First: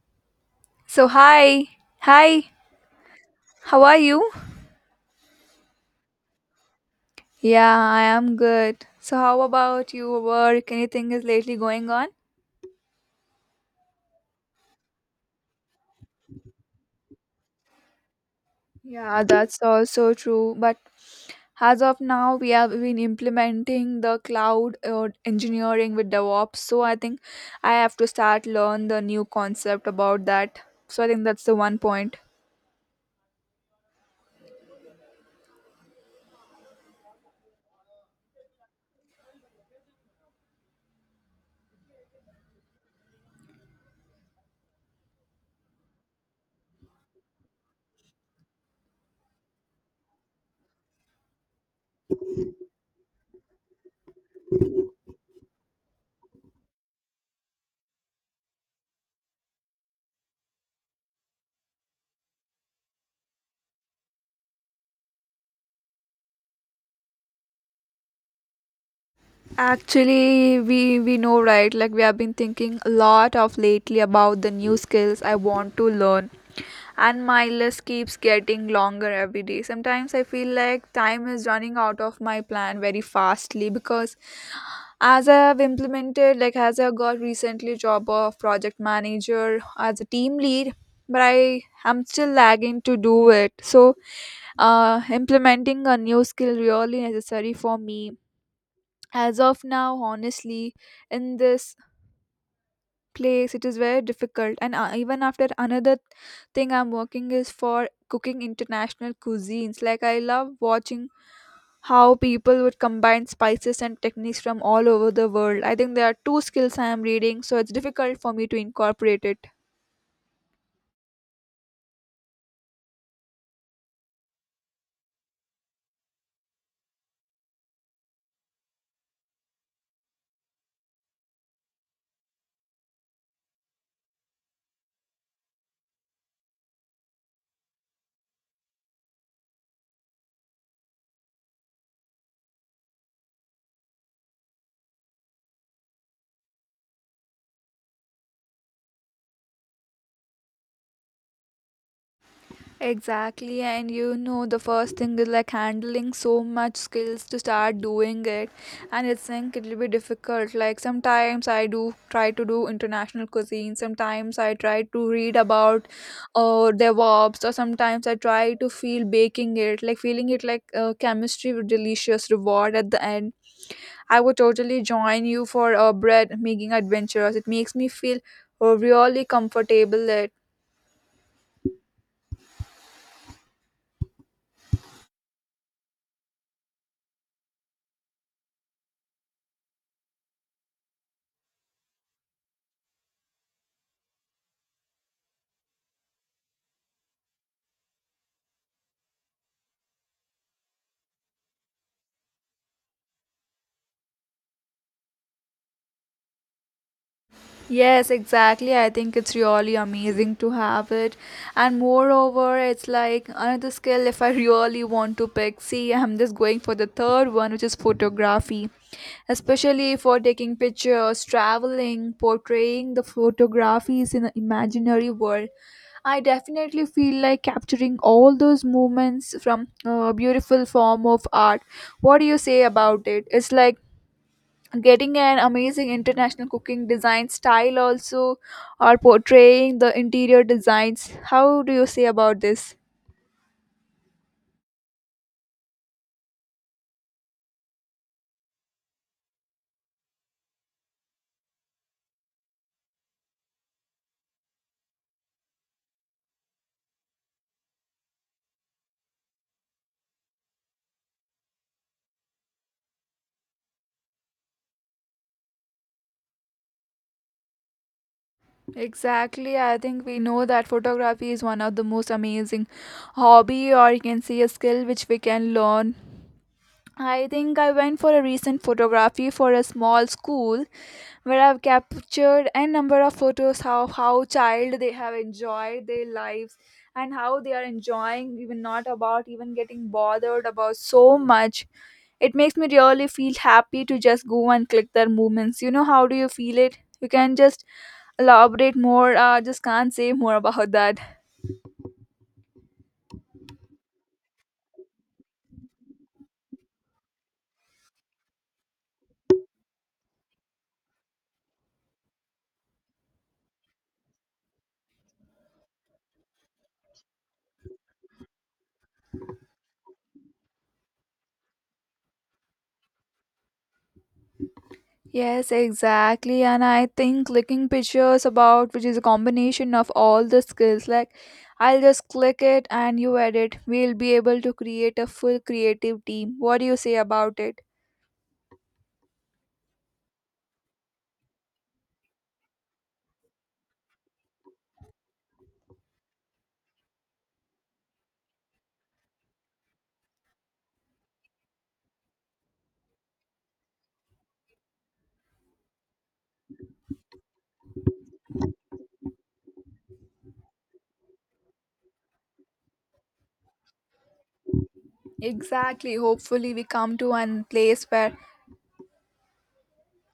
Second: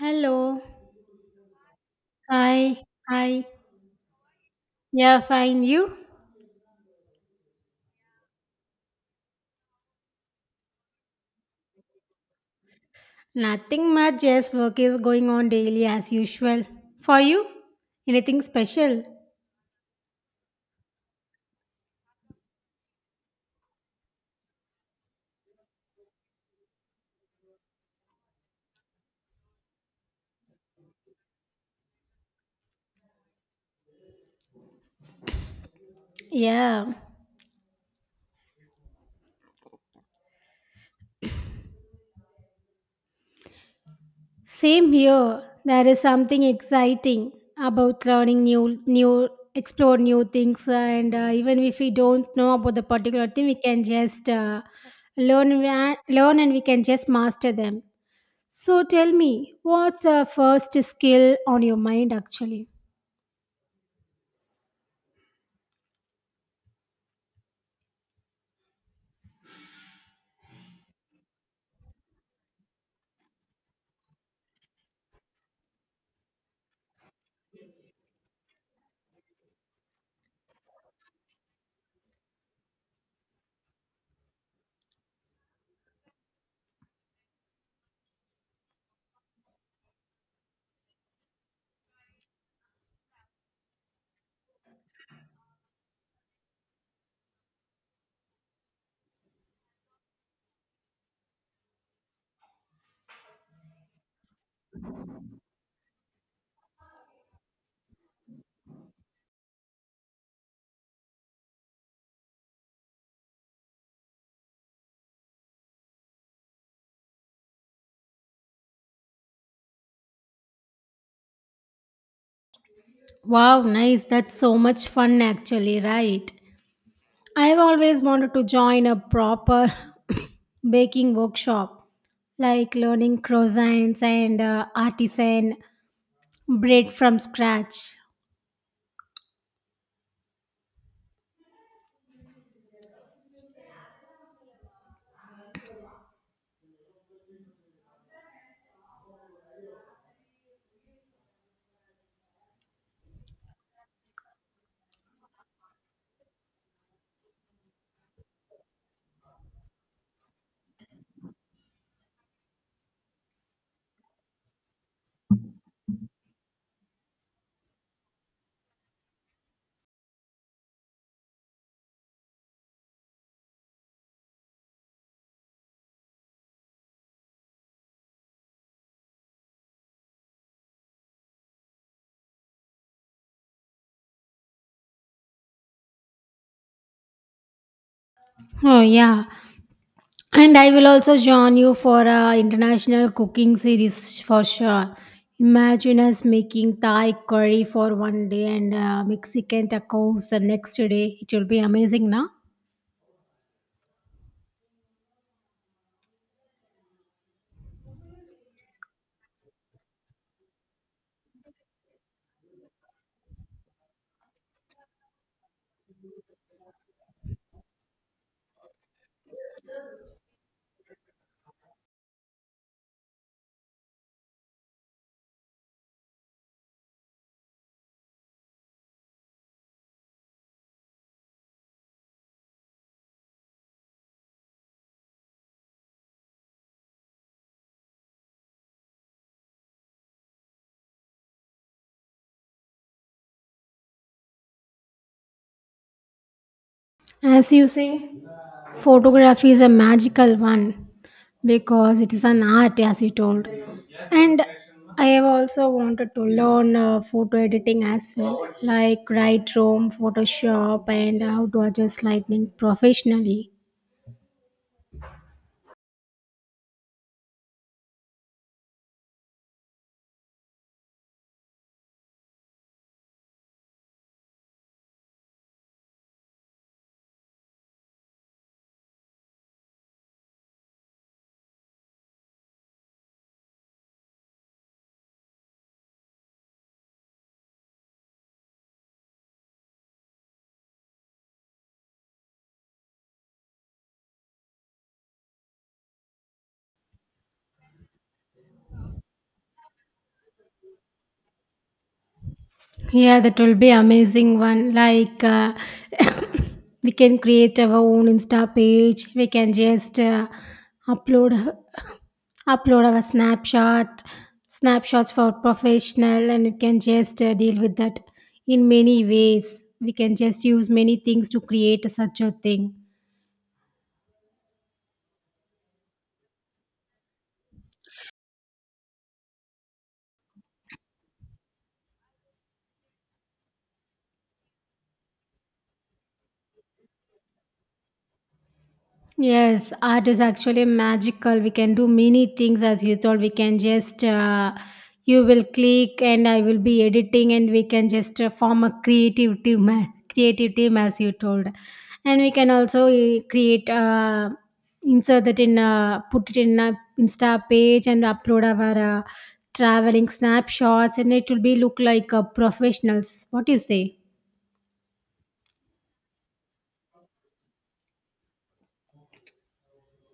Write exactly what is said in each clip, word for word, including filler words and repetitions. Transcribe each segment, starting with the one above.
Hello. So, hi. Hi. Hi. Hi. How are you? Yeah, fine. You? Yeah, I am good. So, how about you? Work? Anything is lately going on? Nothing much. Yes, work is going on daily as usual. For you? Anything special? Yeah, that's also true. But as of now, we have been implementing the cloud uh, engineering with DevOps. So, I think I have to start learn the new concept about that. So, I think that's the one point. Yeah. Same here. There is something exciting about learning new, new, explore new things, and uh, even if we don't know about the particular thing, we can just uh, learn, wa- learn, and we can just master them. So tell me, what's the first skill on your mind actually? Actually, we we know right. Like we have been thinking a lot of lately about the new skills I want to learn, and my list keeps getting longer every day. Sometimes I feel like time is running out of my plan very fastly, because as I have implemented, like as I got recently job of project manager as a team lead, but I am still lagging to do it. So uh, implementing a new skill really necessary for me as of now, honestly. In this place it is very difficult, and uh, even after another thing I'm working is for cooking international cuisines. Like I love watching how people would combine spices and techniques from all over the world. I think there are two skills I am reading, so it's difficult for me to incorporate it. Wow, nice. That's so much fun, actually, right? I've always wanted to join a proper baking workshop, like learning croissants and uh, artisan bread from scratch. Exactly, and you know, the first thing is like handling so much skills to start doing it, and it's think it'll be difficult. Like sometimes I do try to do international cuisine, sometimes I try to read about uh, DevOps, or sometimes I try to feel baking it, like feeling it like uh, chemistry with delicious reward at the end. I would totally join you for a bread making adventures. It makes me feel uh, really comfortable. Oh, yeah. And I will also join you for a international cooking series for sure. Imagine us making Thai curry for one day and uh, Mexican tacos the next day. It will be amazing, now. Yes, exactly. I think it's really amazing to have it. And moreover, it's like another skill if I really want to pick. See, I'm just going for the third one, which is photography, especially for taking pictures, traveling, portraying the photographies in an imaginary world. I definitely feel like capturing all those moments from a beautiful form of art. What do you say about it? It's like getting an amazing international cooking design style also, or portraying the interior designs. How do you say about this? As you say. Photography is a magical one because it is an art as you told, and I have also wanted to learn uh, photo editing as well, like Lightroom, Photoshop, and how to adjust lighting professionally. Exactly. I think we know that photography is one of the most amazing hobby, or you can see a skill which we can learn. I think I went for a recent photography for a small school, where I've captured a number of photos of how child they have enjoyed their lives, and how they are enjoying even not about even getting bothered about so much. It makes me really feel happy to just go and click their movements. You know how do you feel it? You can just elaborate more. I just can't say more about that. Yeah, that will be amazing one. Like uh, we can create our own Insta page. We can just uh, upload upload our snapshot snapshots for professional, and we can just uh, deal with that in many ways. We can just use many things to create such a thing. Yes, exactly. And I think clicking pictures about, which is a combination of all the skills, like I'll just click it and you edit. We'll be able to create a full creative team. What do you say about it? Yes, art is actually magical. We can do many things as you told. We can just, uh, you will click and I will be editing, and we can just uh, form a creative team, creative team as you told. And we can also uh, create, uh, insert that in, uh, put it in a Insta page and upload our uh, traveling snapshots, and it will be look like uh, professionals. What do you say? Exactly. Hopefully, we come to one place where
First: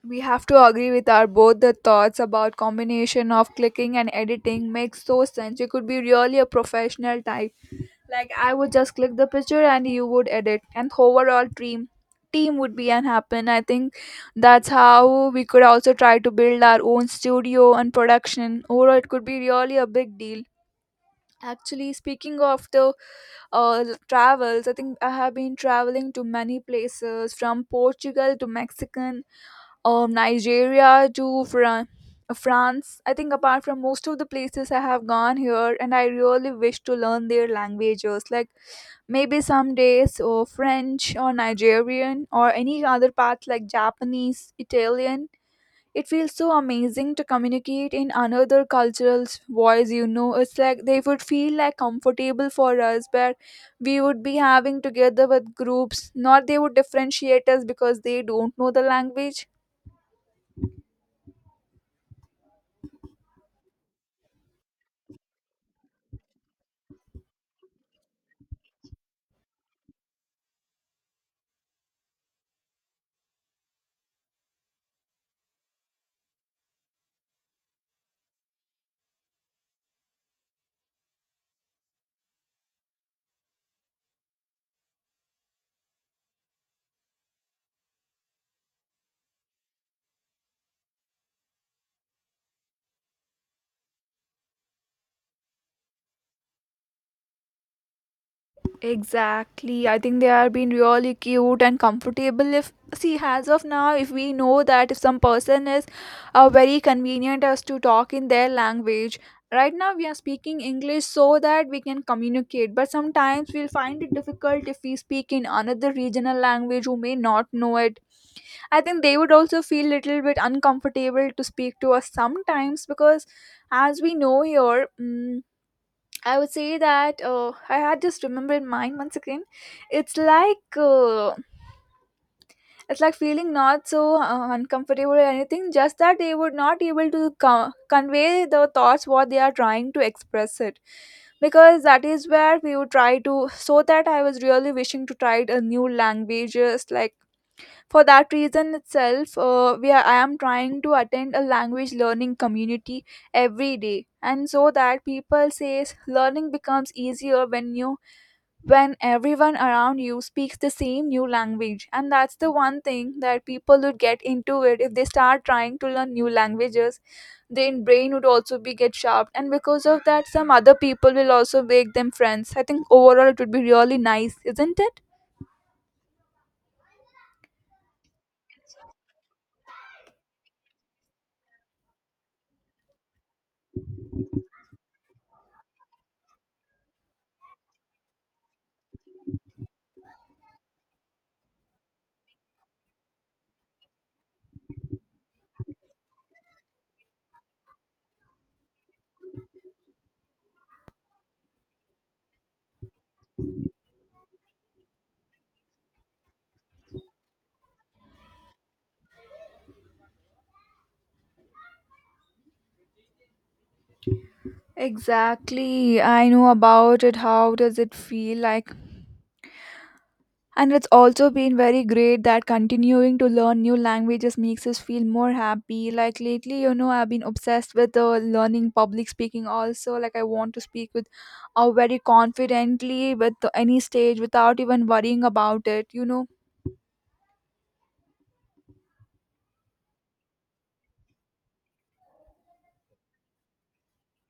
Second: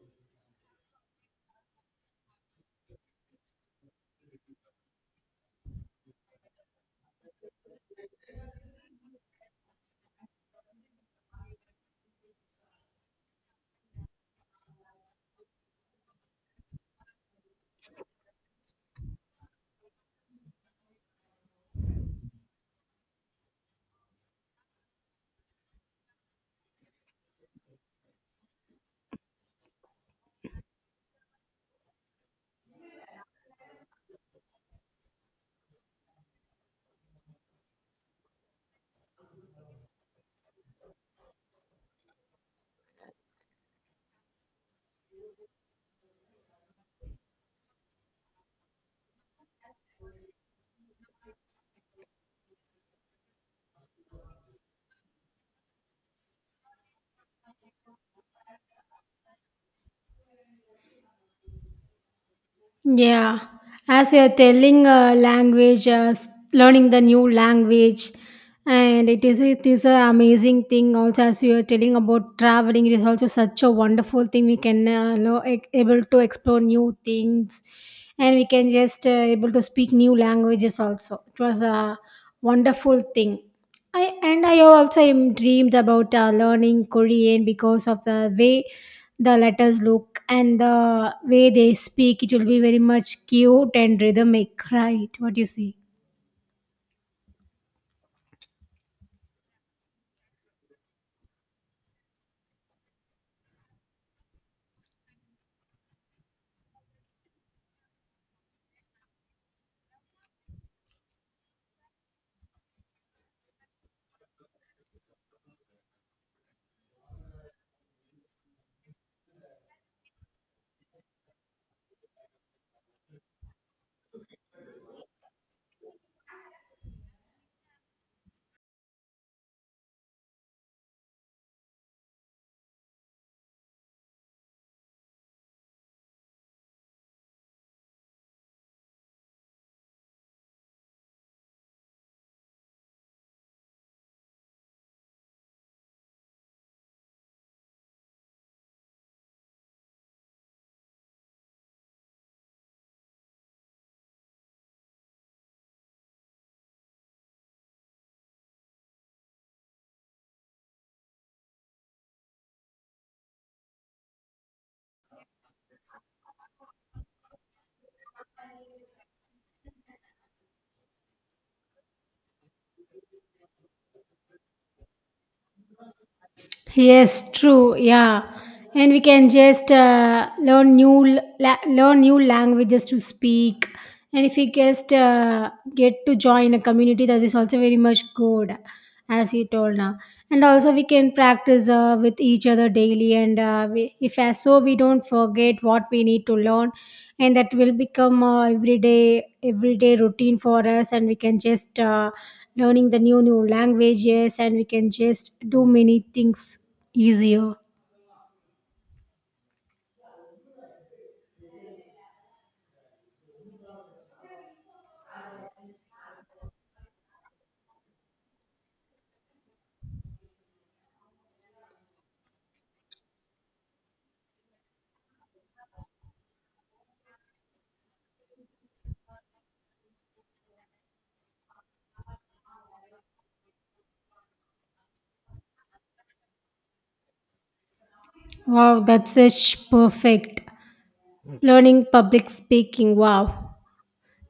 we have to agree with our both the thoughts about combination of clicking and editing makes so sense. You could be really a professional type. Like I would just click the picture and you would edit, and overall team team would be and happen. I think that's how we could also try to build our own studio and production. Overall it could be really a big deal. Actually speaking of the uh, travels, I think I have been traveling to many places from Portugal to Mexican um, Nigeria to Fran- France. I think apart from most of the places I have gone here, and I really wish to learn their languages. Like maybe some days or French or Nigerian or any other parts like Japanese, Italian. It feels so amazing to communicate in another cultural's voice, you know. It's like they would feel like comfortable for us, but we would be having together with groups. Not they would differentiate us because they don't know the language. Yeah, as you're telling uh, language, uh, s- learning the new language, and it is it is an amazing thing. Also, as you are telling about traveling, it is also such a wonderful thing. We can uh, lo- e- able to explore new things, and we can just uh, able to speak new languages. Also, it was a wonderful thing. I and I also am dreamed about uh, learning Korean because of the way the letters look and the way they speak. It will be very much cute and rhythmic, right? What do you say? Exactly. I think they are being really cute and comfortable. If see, as of now, if we know that if some person is uh, very convenient as to talk in their language, right now we are speaking English so that we can communicate. But sometimes we'll find it difficult if we speak in another regional language who may not know it. I think they would also feel little bit uncomfortable to speak to us sometimes, because as we know here. mm I would say that uh, I had just remember in mind once again. It's like uh, it's like feeling not so uh, uncomfortable or anything. Just that they were not able to co- convey the thoughts what they are trying to express it, because that is where we would try to. So that I was really wishing to try a new languages, like for that reason itself uh, we are, I am trying to attend a language learning community every day, and so that people says learning becomes easier when you, when everyone around you speaks the same new language. And that's the one thing that people would get into it if they start trying to learn new languages. Their brain would also be get sharp, and because of that some other people will also make them friends. I think overall it would be really nice, isn't it? Yes, true. Yeah, and we can just uh, learn new l- la- learn new languages to speak, and if we just uh, get to join a community, that is also very much good. As you told now, and also we can practice uh, with each other daily, and uh, we, if as so we don't forget what we need to learn, and that will become uh, everyday everyday routine for us, and we can just uh, learning the new new languages, and we can just do many things easier. Exactly. I know about it. How does it feel like? And it's also been very great that continuing to learn new languages makes us feel more happy. Like lately, you know, I've been obsessed with uh, learning public speaking also. Like I want to speak with uh, very confidently with any stage without even worrying about it, you know. Wow, that's such perfect. Learning public speaking, wow.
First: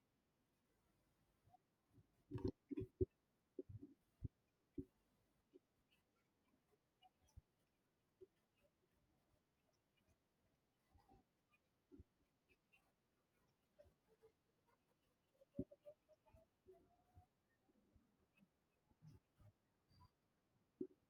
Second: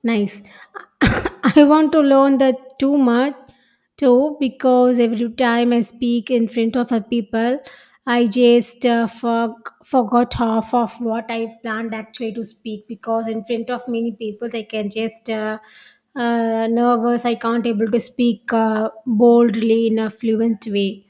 Nice. I want to learn that too much too, because every time I speak in front of a people, I just uh, for, forgot half of what I planned actually to speak, because in front of many people I can just uh, uh, nervous. I can't able to speak uh, boldly in a fluent way.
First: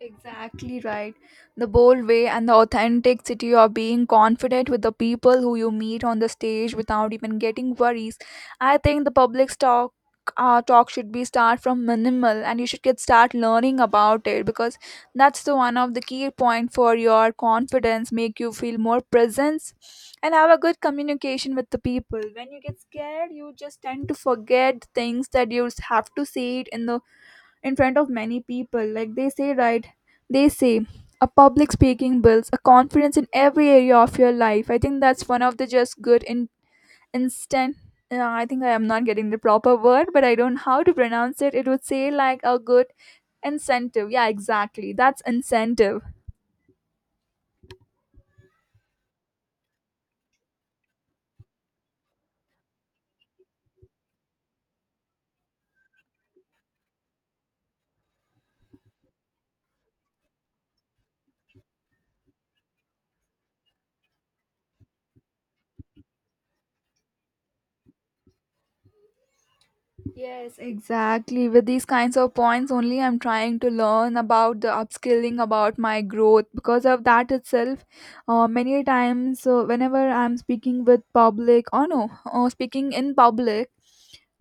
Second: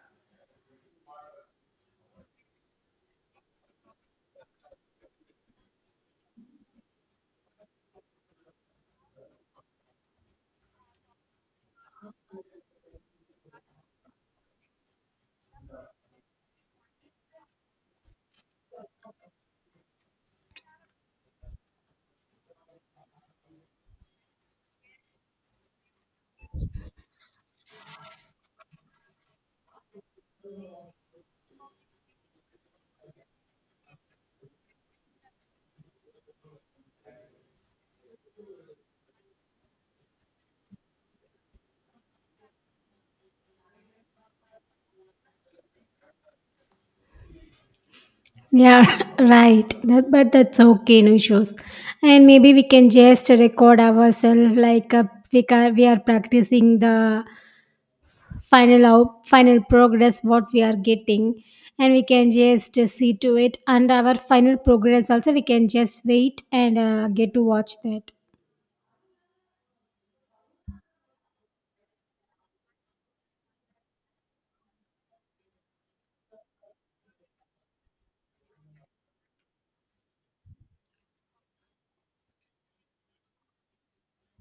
Exactly right. The bold way and the authenticity of being confident with the people who you meet on the stage without even getting worries. I think the public talk uh, talk should be start from minimal, and you should get start learning about it, because that's the one of the key point for your confidence, make you feel more presence and have a good communication with the people. When you get scared, you just tend to forget things that you have to say it in the in front of many people. Like they say, right? They say a public speaking builds a confidence in every area of your life. I think that's one of the just good in instant. Uh, I think I am not getting the proper word, but I don't know how to pronounce it. It would say like a good incentive. Yeah, exactly. That's incentive. Yeah, right. That, but that's okay, no issues. And maybe we can just record ourselves like uh, we, ca- we are practicing the final out, final progress what we are getting, and we can just uh, see to it. And our final progress also we can just wait and uh, get to watch that. Yes, exactly. With these kinds of points, only I'm trying to learn about the upskilling, about my growth. Because of that itself, uh, many times, uh, whenever I'm speaking with public, or no, uh, speaking in public,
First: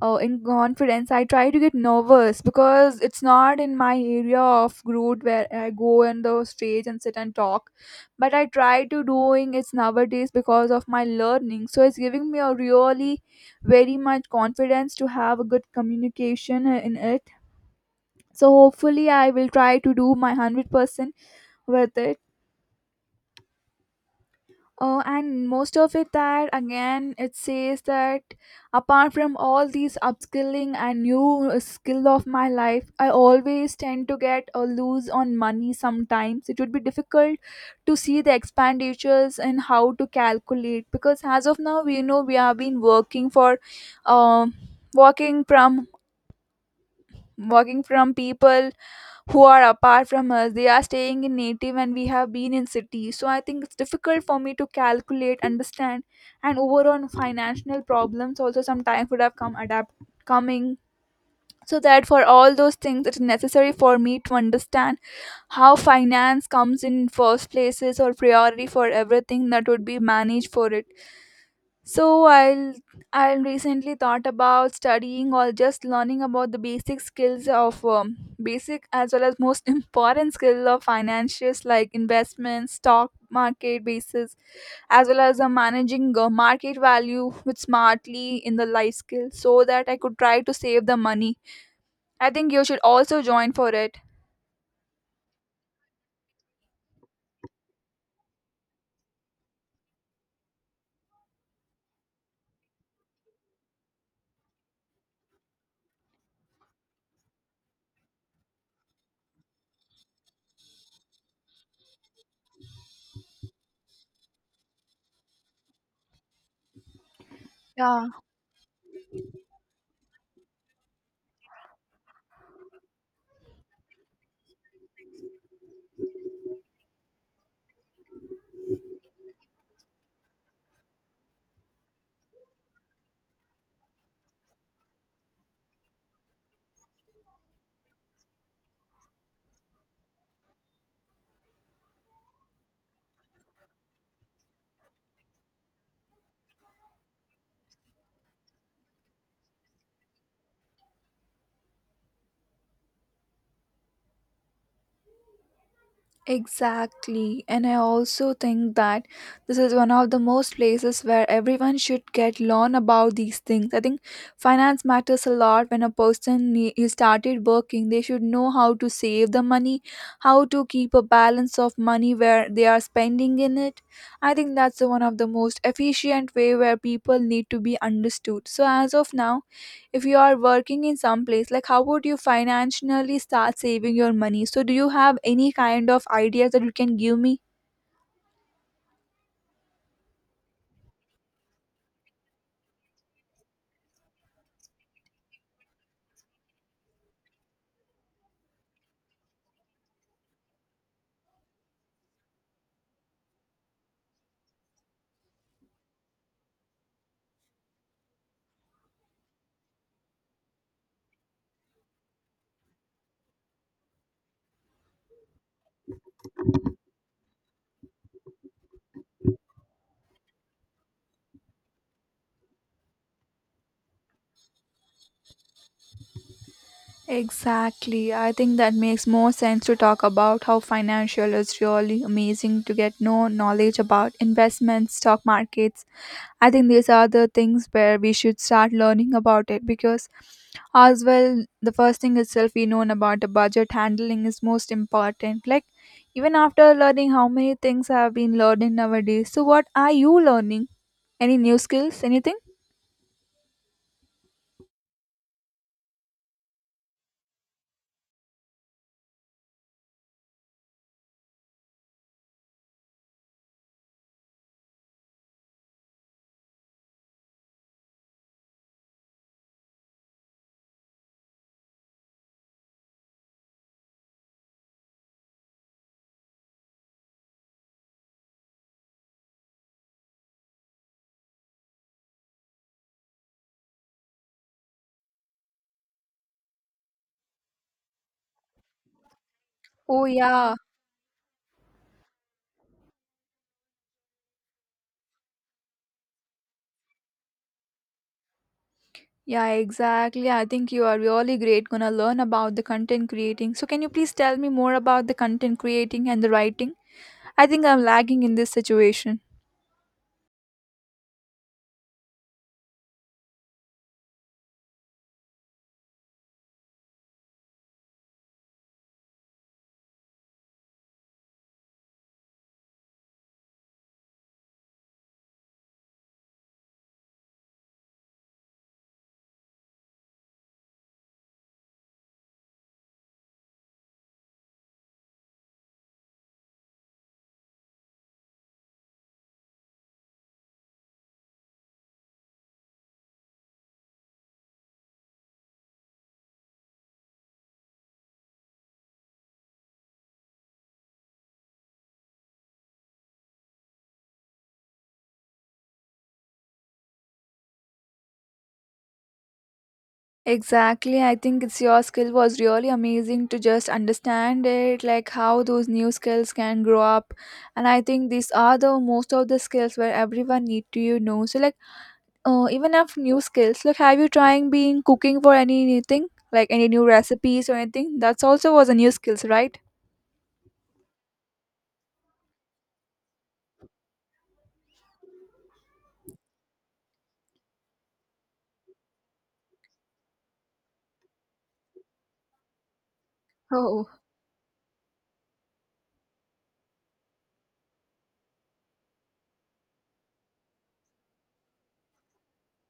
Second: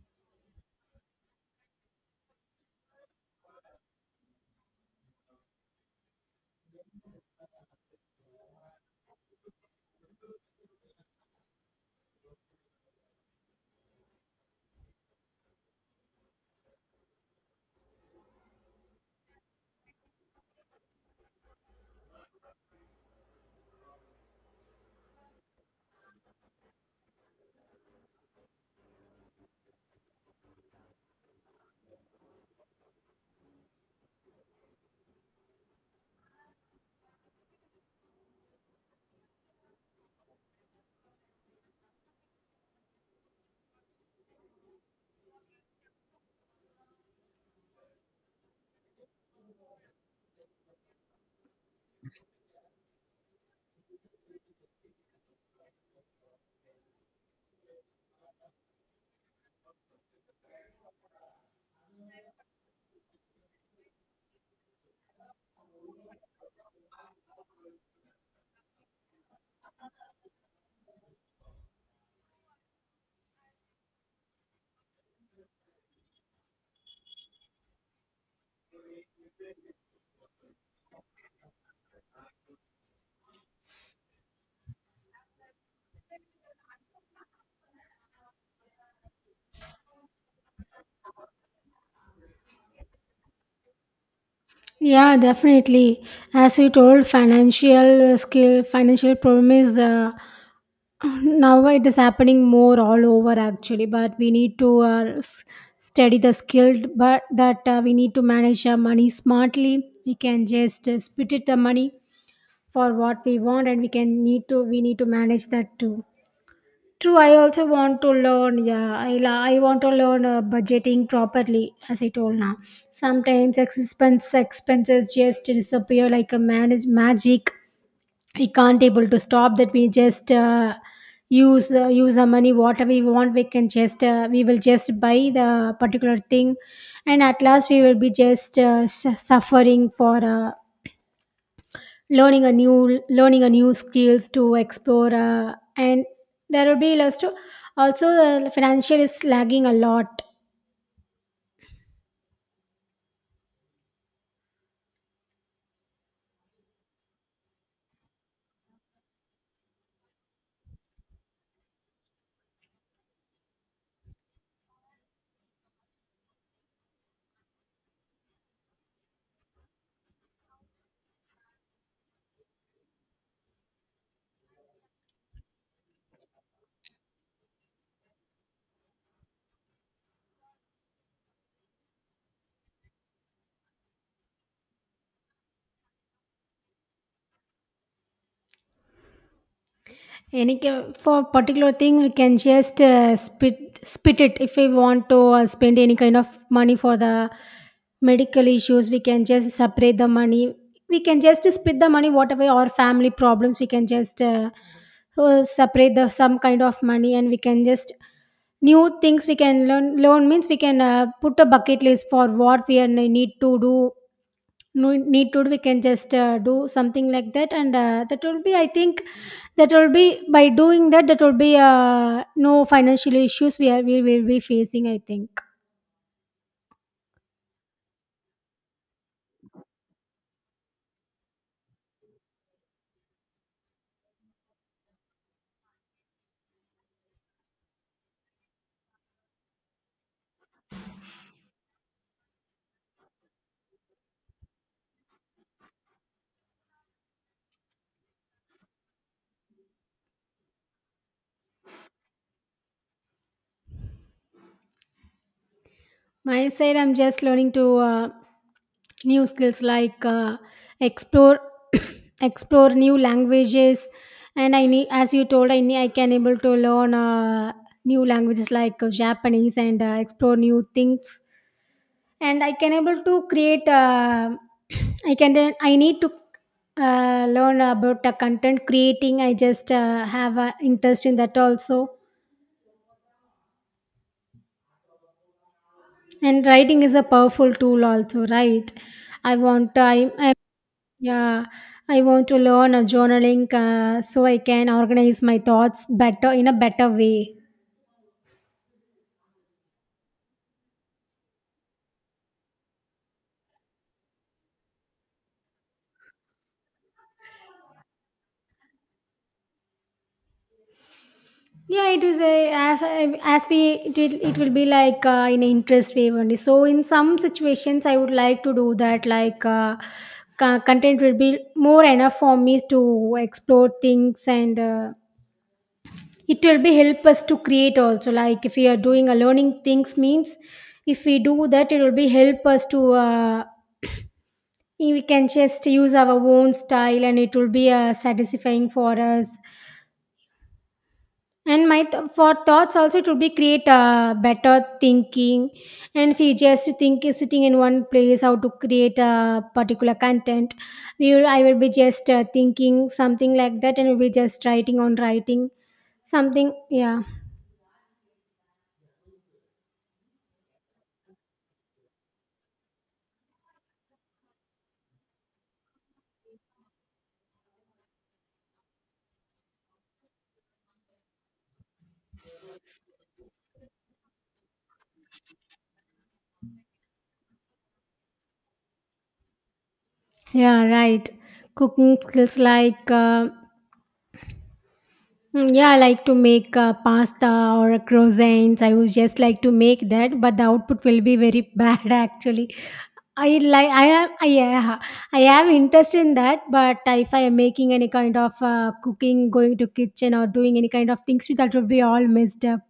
oh, in confidence, I try to get nervous because it's not in my area of route where I go on the stage and sit and talk. But I try to doing it's nowadays because of my learning, so it's giving me a really very much confidence to have a good communication in it. So hopefully I will try to do my one hundred percent with it. Oh, and most of it that again it says that apart from all these upskilling and new uh, skill of my life, I always tend to get a lose on money sometimes. It would be difficult to see the expenditures and how to calculate, because as of now we know we have been working for um working from working from people who are apart from us. They are staying in native and we have been in city, so I think it's difficult for me to calculate understand. And overall financial problems also sometimes would have come adapt coming. So that for all those things it's necessary for me to understand how finance comes in first places or priority for everything that would be managed for it. So I'll I'll recently thought about studying or just learning about the basic skills of um, basic as well as most important skill of financials like investments, stock market basis, as well as uh, managing uh, market value with smartly in the life skill, so that I could try to save the money. I think you should also join for it. Yeah, definitely. As you told, financial skill, financial problem is uh, now it is happening more all over actually, but we need to uh, s- study the skill, but that uh, we need to manage our money smartly. We can just uh, split it the money for what we want, and we can need to we need to manage that too. True, I also want Yeah. to learn. Yeah, I la- I want to learn uh, budgeting properly, as I told now. Sometimes expense expenses just disappear like a manage magic. We can't able to stop that. We just uh, use uh, use our money whatever we want. We can just uh, we will just buy the particular thing, and at last we will be just uh, s- suffering for uh, learning a new learning a new skills to explore uh, and there will be lots to, also the financial is lagging a lot. Exactly. And I also think that this is one of the most places where everyone should get learn about these things. I think finance matters a lot when a person ne- is started working. They should know how to save the money, how to keep a balance of money where they are spending in it. I think that's the one of the most efficient way where people need to be understood. So as of now, if you are working in some place, like how would you financially start saving your money? So do you have any kind of ideas that you can give me? Any ca- for particular thing, we can just uh, spit spit it. If we want to uh, spend any kind of money for the medical issues, we can just separate the money. We can just split the money. Whatever our family problems, we can just uh, uh, separate the some kind of money, and we can just new things we can learn. Learn means we can uh, put a bucket list for what we are, need to do, no need to. We can just uh, do something like that, and uh, that will be, I think, that will be, by doing that, that will be uh, no financial issues we are we will be facing, I think. Exactly. I think that makes more sense to talk about how financial is really amazing to get no knowledge about investments, stock markets. I think these are the things where we should start learning about it because, as well, the first thing itself we known about the budget handling is most important. Like, even after learning how many things I have been learning nowadays. So, what are you learning? Any new skills? Anything? My side, I'm just learning to uh, new skills like uh, explore explore new languages, and I need, as you told, I need, I can able to learn uh, new languages like uh, Japanese, and uh, explore new things, and I can able to create uh, I can I need to uh, learn about the content creating. I just uh, have an interest in that also, and writing is a powerful tool also, right? i want Oh, i, I yeah. yeah, I want to learn a journaling uh, so I can organize my thoughts better in a better way. Yeah, exactly. I think you are really great. Gonna learn about the content creating. So, can you please tell me more about the content creating and the writing? I think I'm lagging in this situation. Yeah, it is a as as we it will, it will be like uh, in an interest way only. So in some situations, I would like to do that. Like uh, co- content will be more enough for me to explore things, and uh, it will be help us to create also. Like if we are doing a learning things means, if we do that, it will be help us to. Uh, we can just use our own style, and it will be uh, satisfying for us. And my th- for thoughts also, it would be create a better thinking. And if you just think is sitting in one place how to create a particular content, we will I will be just uh, thinking something like that, and we'll be just writing on writing something. Yeah, Exactly. I think it's your skill was really amazing to just understand it, like how those new skills can grow up. And I think these are the most of the skills where everyone need to you know. So like uh, even if new skills, like have you trying being cooking for anything? Like any new recipes or anything? That's also was a new skills, right? yeah, right. Cooking skills like. Uh, Mm, Yeah, I like to make uh, pasta or croissants. I would just like to make that, but the output will be very bad actually. I like I Oh, am I yeah, I have interest in that, but if I am making any kind of uh, cooking, going to kitchen or doing any kind of things, that will be all messed up.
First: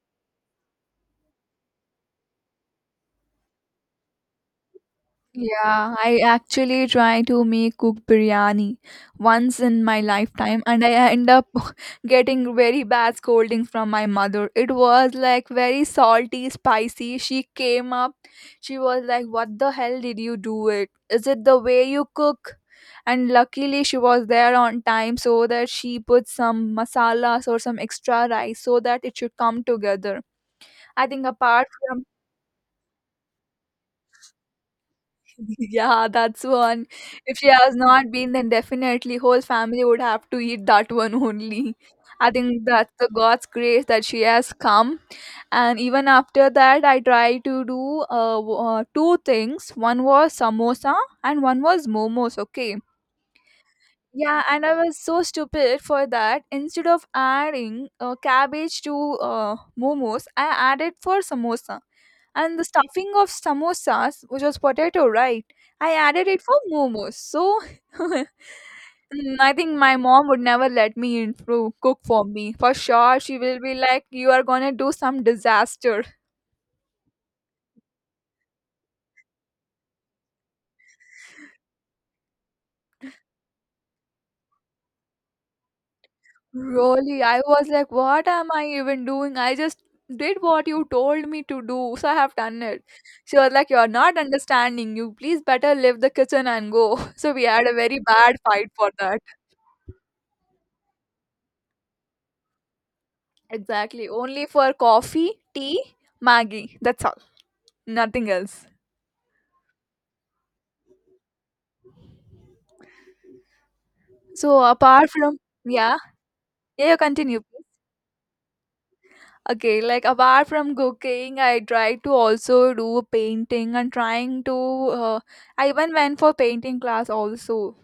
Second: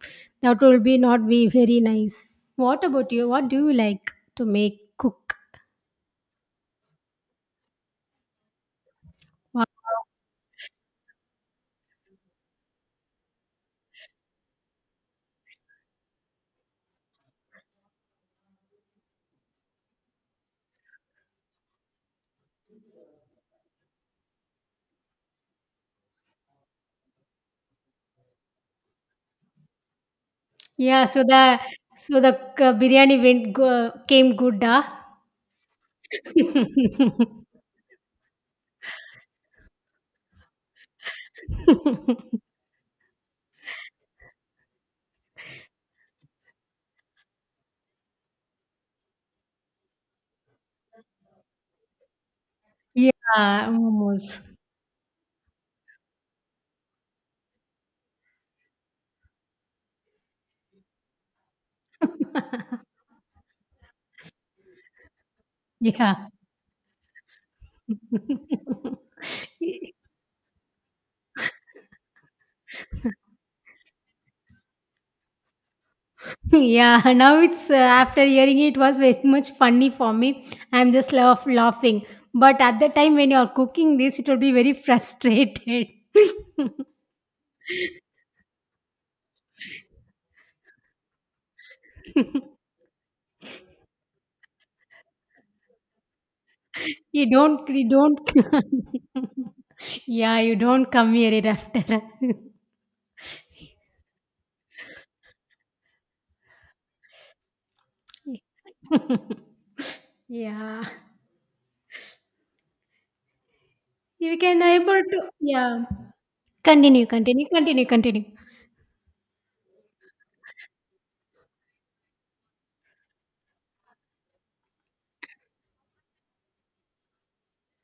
That will be not be very nice. What about you? What do you like to make cook? yeah, I actually try to make cook biryani once Wow. in my lifetime and I end up getting very bad scolding from my mother. It was like very salty, spicy. She came up, she was like, "What the hell did you do it? Is it the way you cook?" And luckily she was there on time so that she put some masalas or some extra rice so that it should come together. I Yeah, so think the apart so the uh, biryani went go, came good, huh? yeah, that's one. If she has not been, then definitely whole family would have to eat that one only. I think that's the God's grace that she has come. And even after that, I tried to do uh, w- uh, two things. One was samosa and one was momos. Okay, Yeah, almost. yeah, and I was so stupid for that. Instead of adding uh, cabbage to uh, momos, I added for samosa. And the stuffing of samosas, which was potato, right? I added Yeah. it for momos. So mm, I think my mom would never let me in to cook for me. For sure, she will be like, "You are gonna do some disaster." Yeah, now it's uh, after hearing it was very much funny for me. I'm just laugh, laughing. But at the time when you're cooking this, it will be very frustrated. Really, I was like, what am I even doing? I just did what you told me to do, so I have done it. She was like, "You're not understanding. You please better leave the kitchen and go." You So we had don't, a you very don't. bad fight for that. Yeah, you don't come here it after. Exactly. Only for coffee, tea, Maggie. That's all. Nothing else. Yeah, you can So able apart to. from, Yeah, yeah, yeah, you continue, continue. continue, continue, continue. Okay, like apart from cooking, I tried to also do painting and trying to. Uh, I even went for painting class also.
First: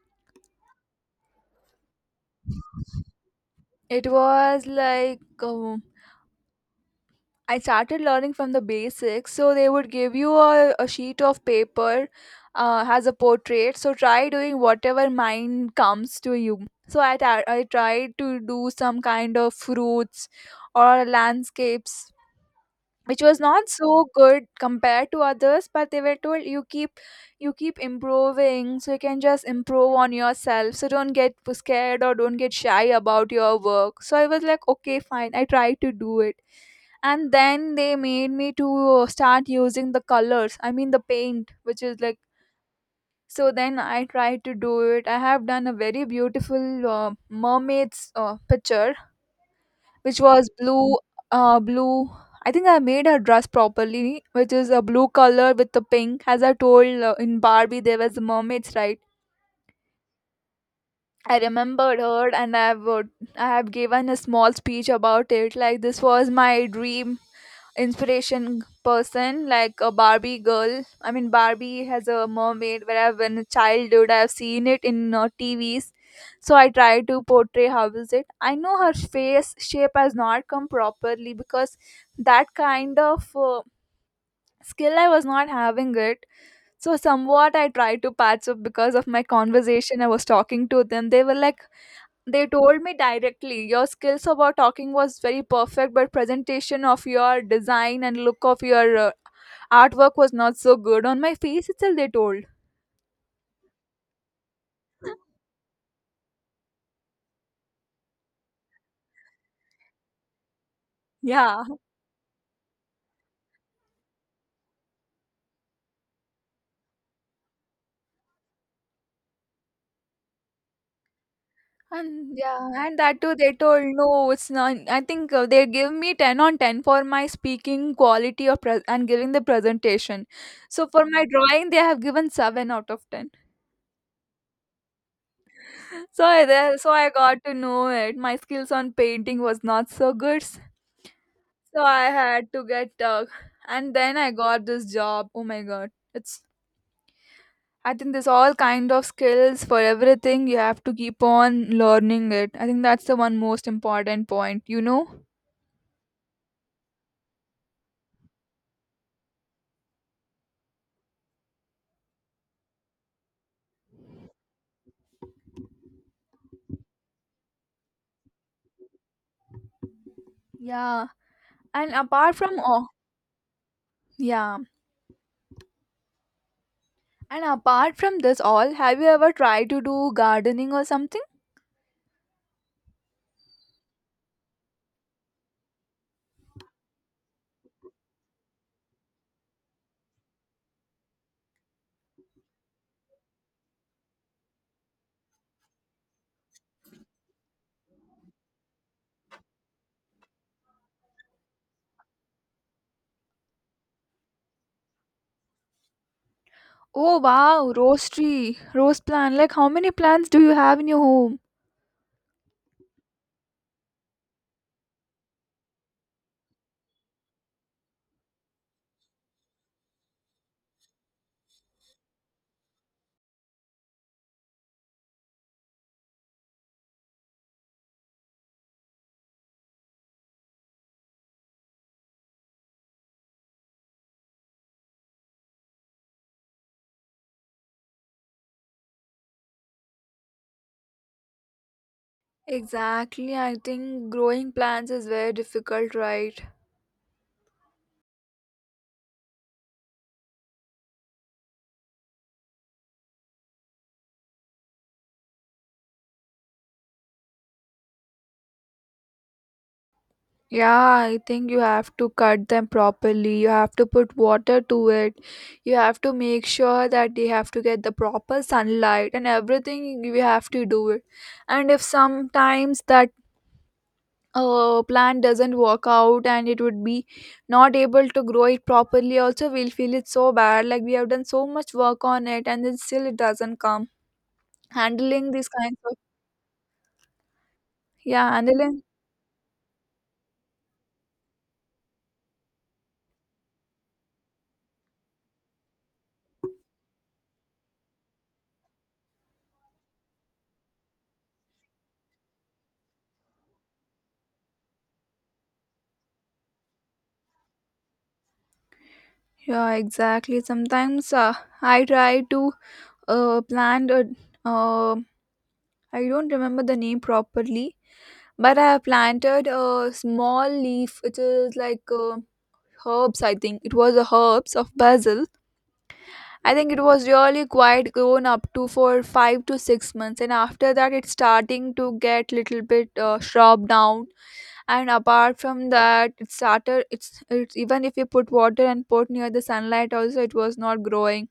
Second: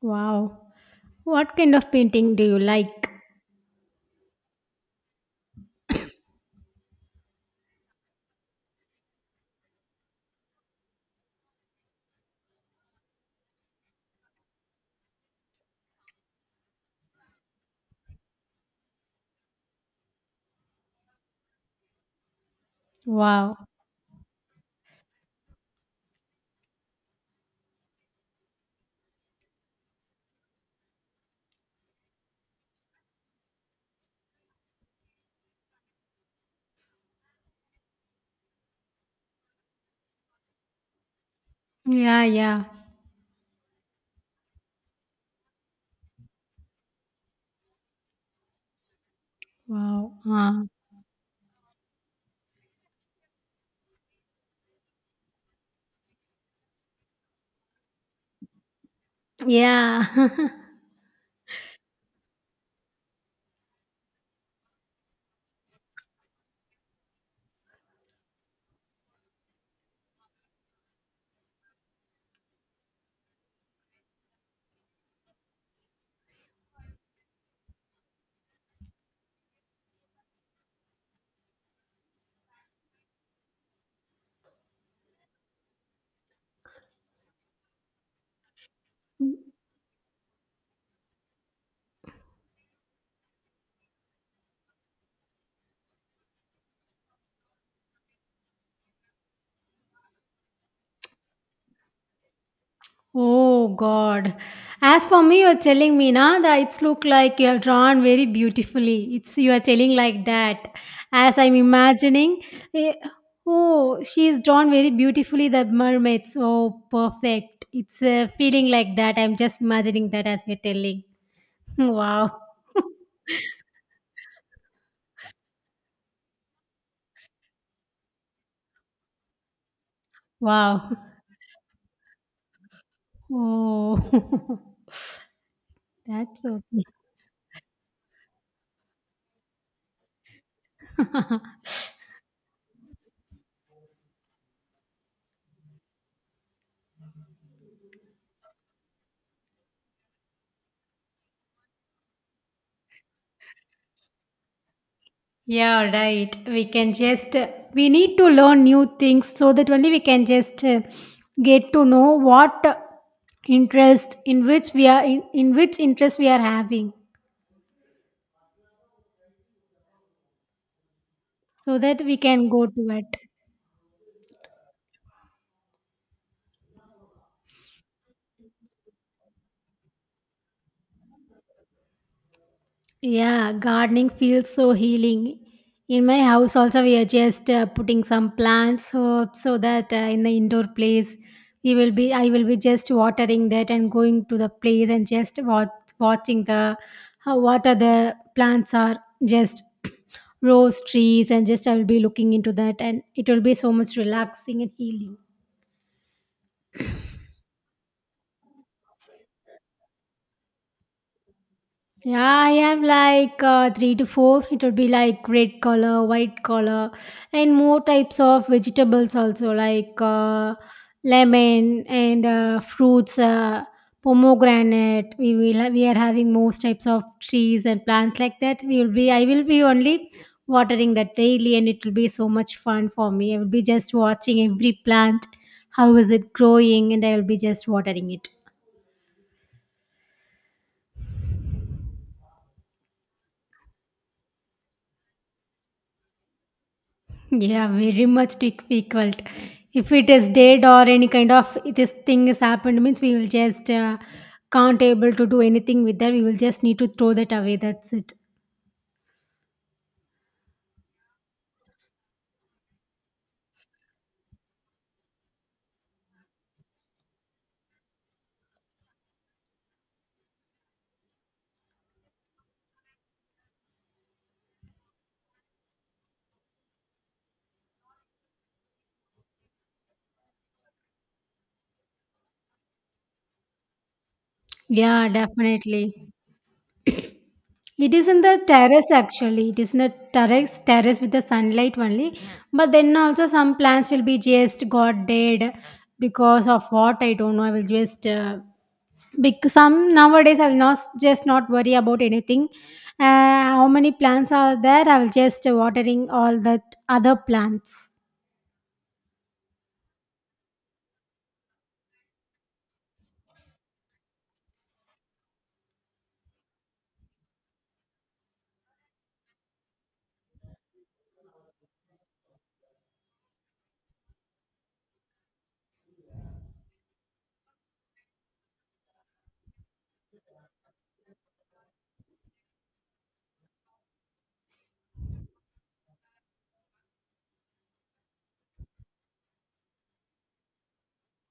Wow, what kind of painting do you like? It was like um, I started learning from the basics. So they would give you a, a sheet of paper, uh, has a portrait. So try doing whatever mind comes to you. So I, ta- I tried to do some kind of fruits or landscapes, which was Wow. not so good compared to others, but they were told, "You keep you keep improving, so you can just improve on yourself, so don't get scared or don't get shy about your work." So I was like, "Okay, fine, I tried to do it." And then they made me to start using the colors, I mean the paint, which is like. Yeah, yeah. So then I tried to do it. I have done a very beautiful uh, mermaid's uh, picture, which Wow. was Uh, blue uh blue. I think I made her dress properly, which is a blue color with the pink, as I told, uh, in Barbie there was the mermaids, right? yeah. I remembered her, and i have uh, I have given a small speech about it, like this was my dream inspiration person, like a Barbie girl, I mean Barbie has a mermaid where I when a childhood I've seen it in uh, TVs. So I try to portray how is it. I know her face shape has not come properly because that kind of uh, skill I was not having it. So somewhat I try to patch up, because of my conversation I was talking to them. They were like, they told me directly, "Your skills about talking was very perfect, but presentation of your design and look of your uh, artwork was not so good." On my face itself, they told. Oh God. As for me, you're telling me now that it's look like you have drawn very beautifully. It's you are telling like that. As I'm Yeah. imagining, eh, oh, she's drawn very beautifully the mermaids. Oh, perfect. It's a feeling like that. I'm just imagining that as you're telling. And Wow. yeah, and that too, they told no, it's not. I think uh, they give me ten on ten for my speaking quality of pres and giving the presentation. Wow. So for my drawing, they have given seven out of ten. Oh, So that's I, there- So I got to know it. My skills on painting was not so good. okay. So I had to get uh, and then I got this job. Oh my god. It's I think there's all kind of skills for everything. You have to keep on learning it. I think that's the one most important point, you know? Yeah, right. We can just, we need to learn new things, so that only we can just uh, get to know what interest in which we are, in, in which interest we are having, Yeah. so And that we apart can from, go to oh it. yeah. And apart from this all, have you ever tried to do gardening or something? Yeah, gardening feels so healing. In my house, also, we are just uh, putting some plants, so, so that uh, in the indoor place, we will be. I will be just watering that and going to the place and just wat- watching the how what are the plants are just rose trees, and just I will be looking into that, and it will be so much relaxing and healing. Oh wow, rose tree, rose plant. Like how many plants do you have in your home? Yeah, I have like uh, three to four. It would be like red color, white color, and more types of vegetables also, like uh, lemon and uh, fruits, uh, pomegranate. We will ha- we are having most types of trees and plants like that. We will be. I will be only watering that daily, and it will be so much fun for me. I will be just watching every plant, how is it growing, and I will be just watering it. Exactly. I think growing plants is very difficult, right? Yeah, very much to equ- equaled. If it is dead or any kind of this thing has happened, means we will just uh, can't able to do anything with that. We will just need to throw that away. That's it. Yeah, I think you have to cut them properly. You have to put water to it. You have to make sure that they have to get the proper sunlight and everything. You have to do it. And if sometimes that uh, plant doesn't work out and it would be not able to grow it properly, also we'll feel it so bad. Like we have done so much work on it and then still it doesn't come. Yeah, Handling these kinds of, definitely. It is in yeah, the handling, terrace actually. It is in the terrace, terrace with the sunlight only. But then also some plants will be just got dead because of what I don't know. I will just uh, because some nowadays I will not just not worry about anything. Uh, how many plants are there? I will just watering all that other plants. yeah, exactly. Sometimes uh, I try to uh, planted uh, I don't remember the name properly, but I have planted a small leaf. It is like uh, herbs. I think it was a herbs of basil. I think it was really quite grown up to for five to six months, and after that it's starting to get little bit uh, shrub down. And apart from that it started it's, it's, even if you put water and put near the sunlight also, it was not growing.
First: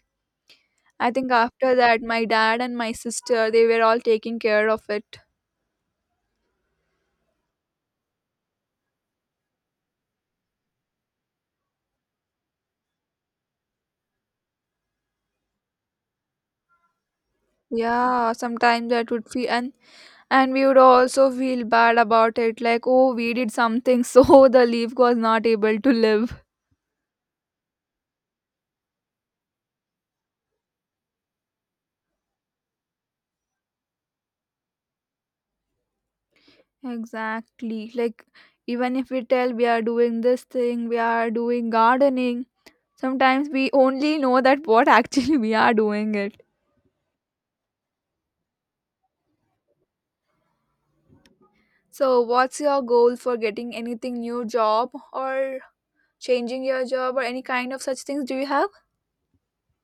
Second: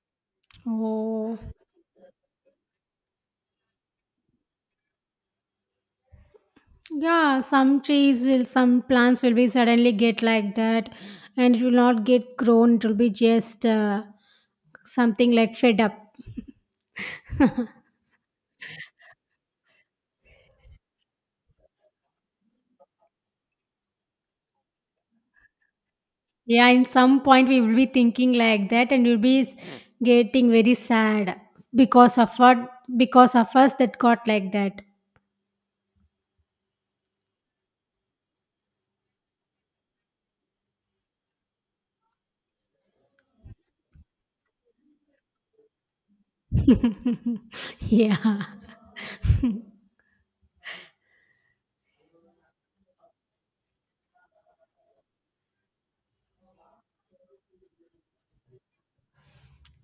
I think Oh. after that, my dad and my sister, they were all taking care of it. Yeah, some trees will, some plants will be suddenly get like that, and it will not get grown. It will be just uh, something like fed up. Yeah, sometimes that would feel, and and we would also feel bad about it, like oh we did something so the leaf was not able to live. Yeah, in some point we will be thinking like that, and we'll be s- getting very sad because of what, because of us that got like that. Exactly, like even if we tell we are doing this thing, we are doing gardening. Sometimes we only know that what actually we are doing it. Yeah. So, what's your goal for getting anything new job or changing your job or any kind of such things? Do you have?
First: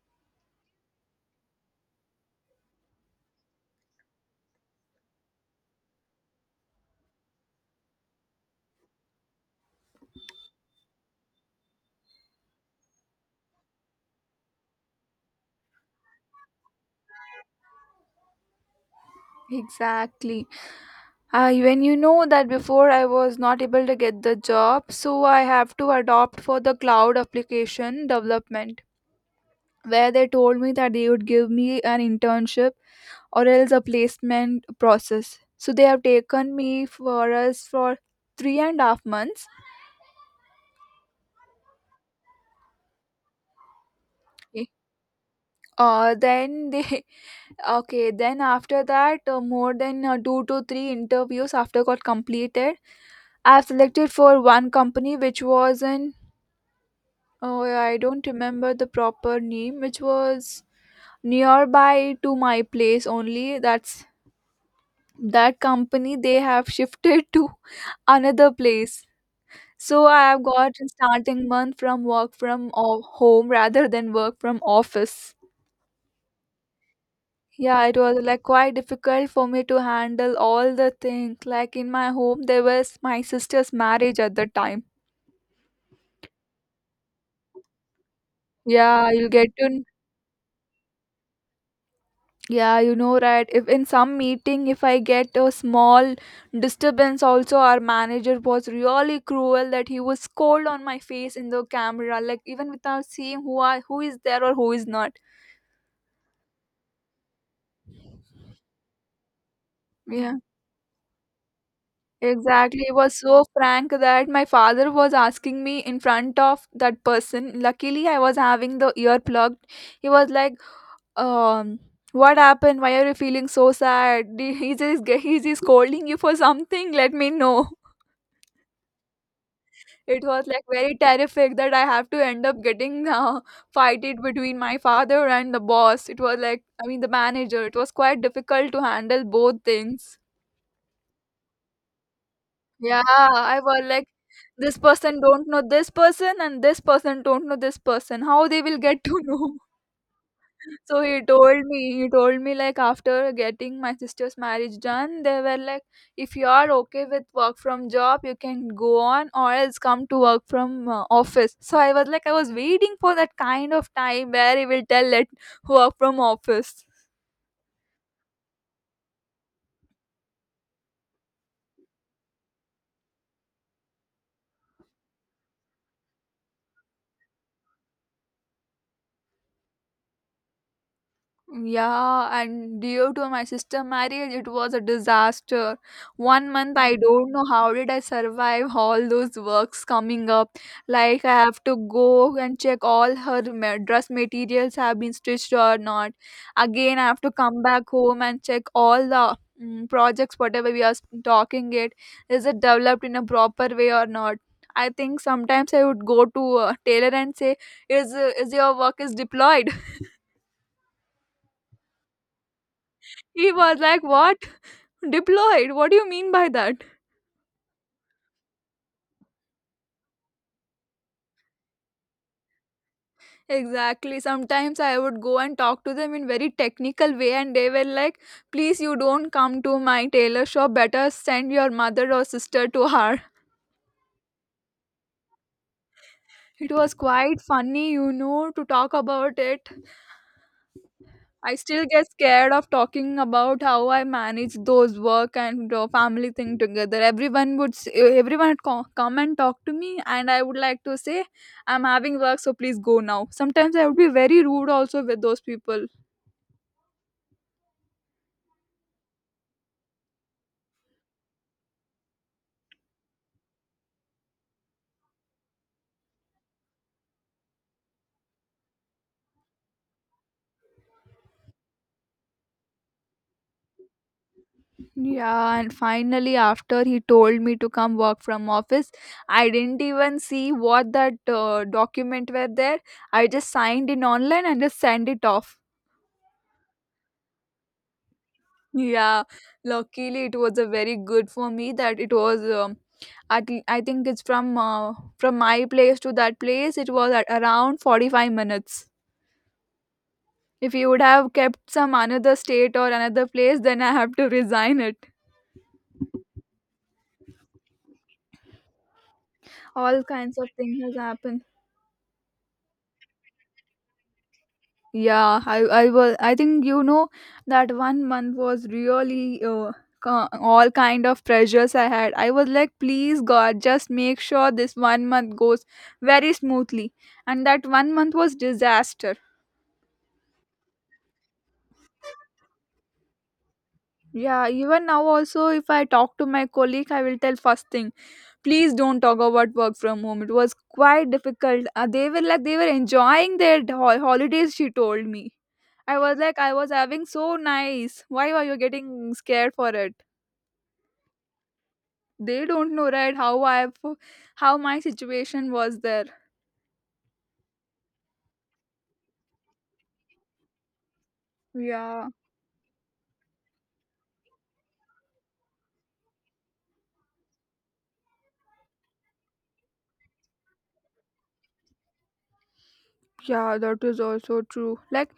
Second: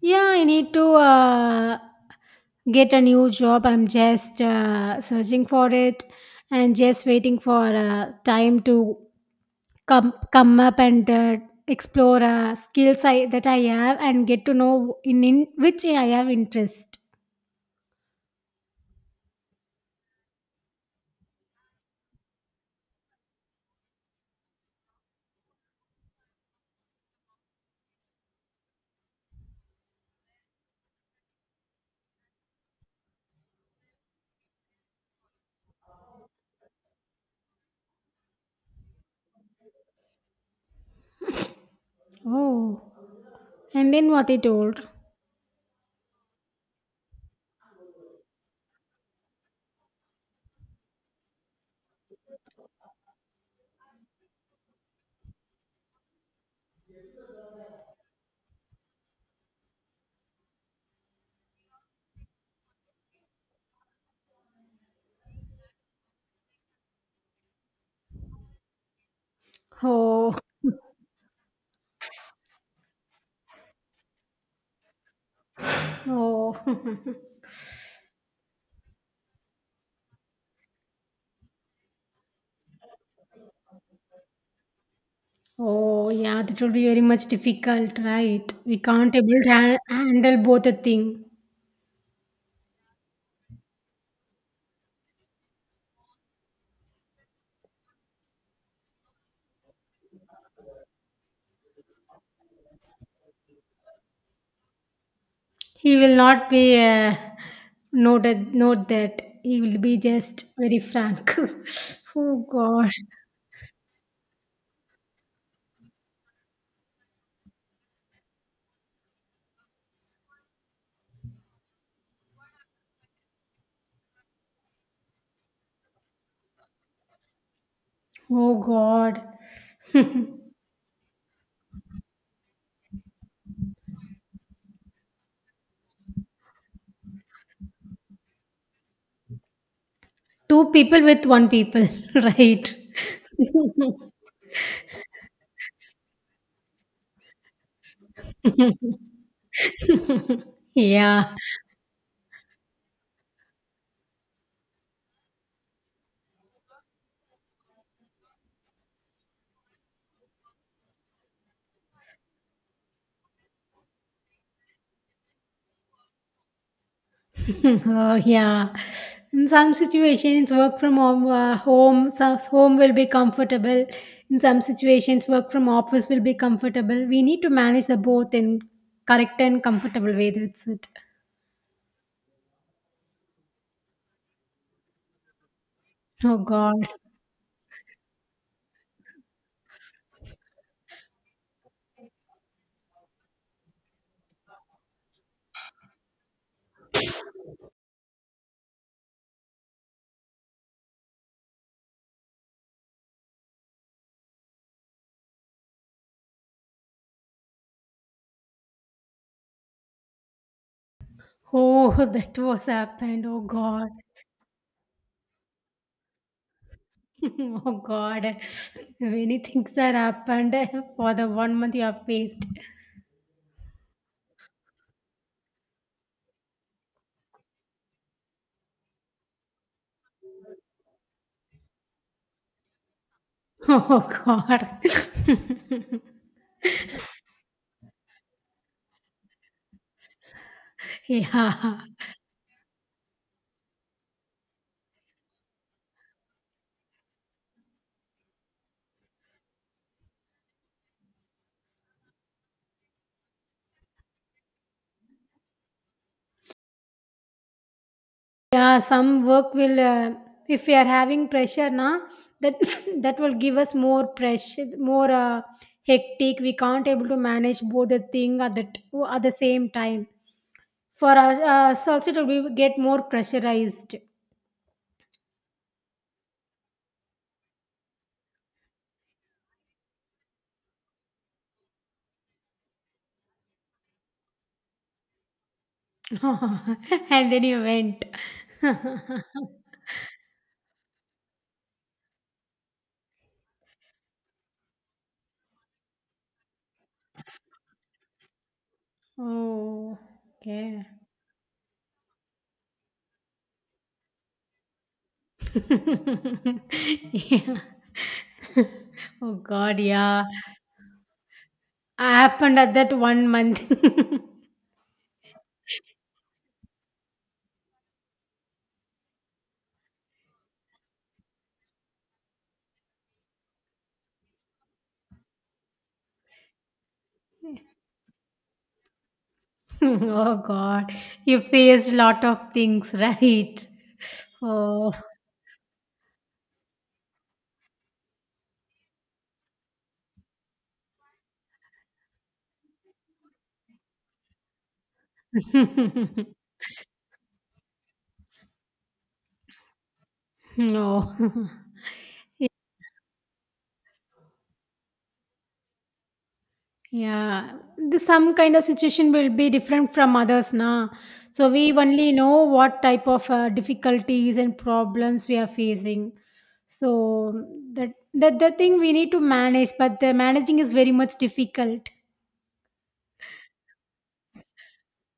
Yeah, I need to uh, get a new job. I'm just uh, searching for it and just waiting for uh, time to come come up and uh, explore uh, skills I, that I have and get to know in, in which I have interest. Exactly. Uh, when you know that before I was not able to get the job, so I have to adopt for the cloud application development, where they told me that they would give me an internship or else a placement process. So they have taken me for us for three and a half months. Oh, and then what they Okay. told. Uh, then they okay. Then after that, uh, more than uh, two to three interviews after got completed, I have selected for one company which was in, oh, yeah, I don't remember the proper name, which was nearby to my place only. That's that company they have shifted to another place. So I Oh, have got starting month from work from o- home rather than work from office. oh, Yeah, it was like quite difficult for me to handle all the things. Like in my home, there was my sister's marriage at the time. oh, yeah, that will be very much difficult, right? We Yeah, can't you able get to han- to, handle both the thing. yeah, you know, right. If in some meeting, if I get a small disturbance, also our manager was really cruel that he was scold on my face in the camera, like even without seeing who I who is there or who is not. He will not be uh, noted, note that. He will be Yeah, just very frank. Oh exactly. God! It was so frank that my father was asking me in front of that person. Luckily, I was having the ear plugged. He was like, um. "What happened? Why are you feeling so sad? Did- Is he, is he scolding you for something? Let me know." Oh God. It was like very terrific that I have to end up getting uh, fight it between my father and the boss. It was like I mean the manager. It was quite difficult to handle both things. Two people with one people, right? Yeah, I was like this person don't know this person and this person don't know this person. How they will get to know? So he Yeah. told me, he told me like after getting my sister's marriage done, they were like, if you are okay with work from job, you can go on or else come to work from uh, office. So I was like, I was waiting for that kind of time where he will tell let work from office. Oh, yeah. In some situations, work from home, uh, home, so- home will be comfortable. In some situations, work from office will be comfortable. We need to manage the both in correct and comfortable way. That's it. Yeah, and due to my sister marriage, it was a disaster. Oh One month, God. I don't know how did I survive all those works coming up. Like I have to go and check all her ma- dress materials have been stitched or not. Again, I have to come back home and check all the mm, projects, whatever we are s- talking it, is it developed in a proper way or not? I think sometimes I would go to a tailor and say, "Is uh, is your work is deployed?" Oh, that was happened. Oh He was God. like, "What? Deployed? What do you mean by that?" Oh God. Many things that happened for the one month you have faced. Exactly. Sometimes I would go and talk to them in very technical way and they were like, "Please you don't come to my tailor shop. Better send your mother or sister to her." Oh God. It was quite funny, you know, to talk about it. I Yeah. still get scared of talking about how I manage those work and uh, family thing together. Everyone would s- everyone would co- come and talk to me and I would like to say, "I'm having work, so please go now." Sometimes I would be very rude also with those people. Yeah, some work will uh, if we are having pressure na that that will give us more pressure, more uh, hectic. We can't able to manage both the thing at the t- at the same time. For us, uh, so also to be, get more pressurized. Yeah, and finally, after he told me to come work from office, I didn't even see what that uh, document were there. I just signed in online and just sent it off. And then you went. Yeah, luckily it was a very good for me that it was. Um, at l- I think it's from uh, from my place to that place. It was at around forty-five minutes. Oh, If okay. you would have kept some another state or another place, then I have to resign it. Yeah. Oh God, All yeah. kinds of things has happened. Happened at that one month. Yeah, I I was I think you know that one month was really uh, co- all kind of pressures I had. I was like, please God, just make sure this one month goes very smoothly. And that one month was disaster. Oh God, you faced lot of things, right? Yeah, even Oh. now also if I talk to my colleague, I will tell first thing, please don't talk about work from home. It was quite difficult. Uh, they were like they were enjoying their ho- holidays, she told me. I was like, I was having so nice. Why are you getting scared for it? No. They don't know, right? How I, how my situation was there. Yeah, the some kind of situation will be different from others na. So we Yeah. only know what type of uh, difficulties and problems we are facing. So that that the thing we need to manage, but the managing is very much difficult. Yeah, that is also true. Like,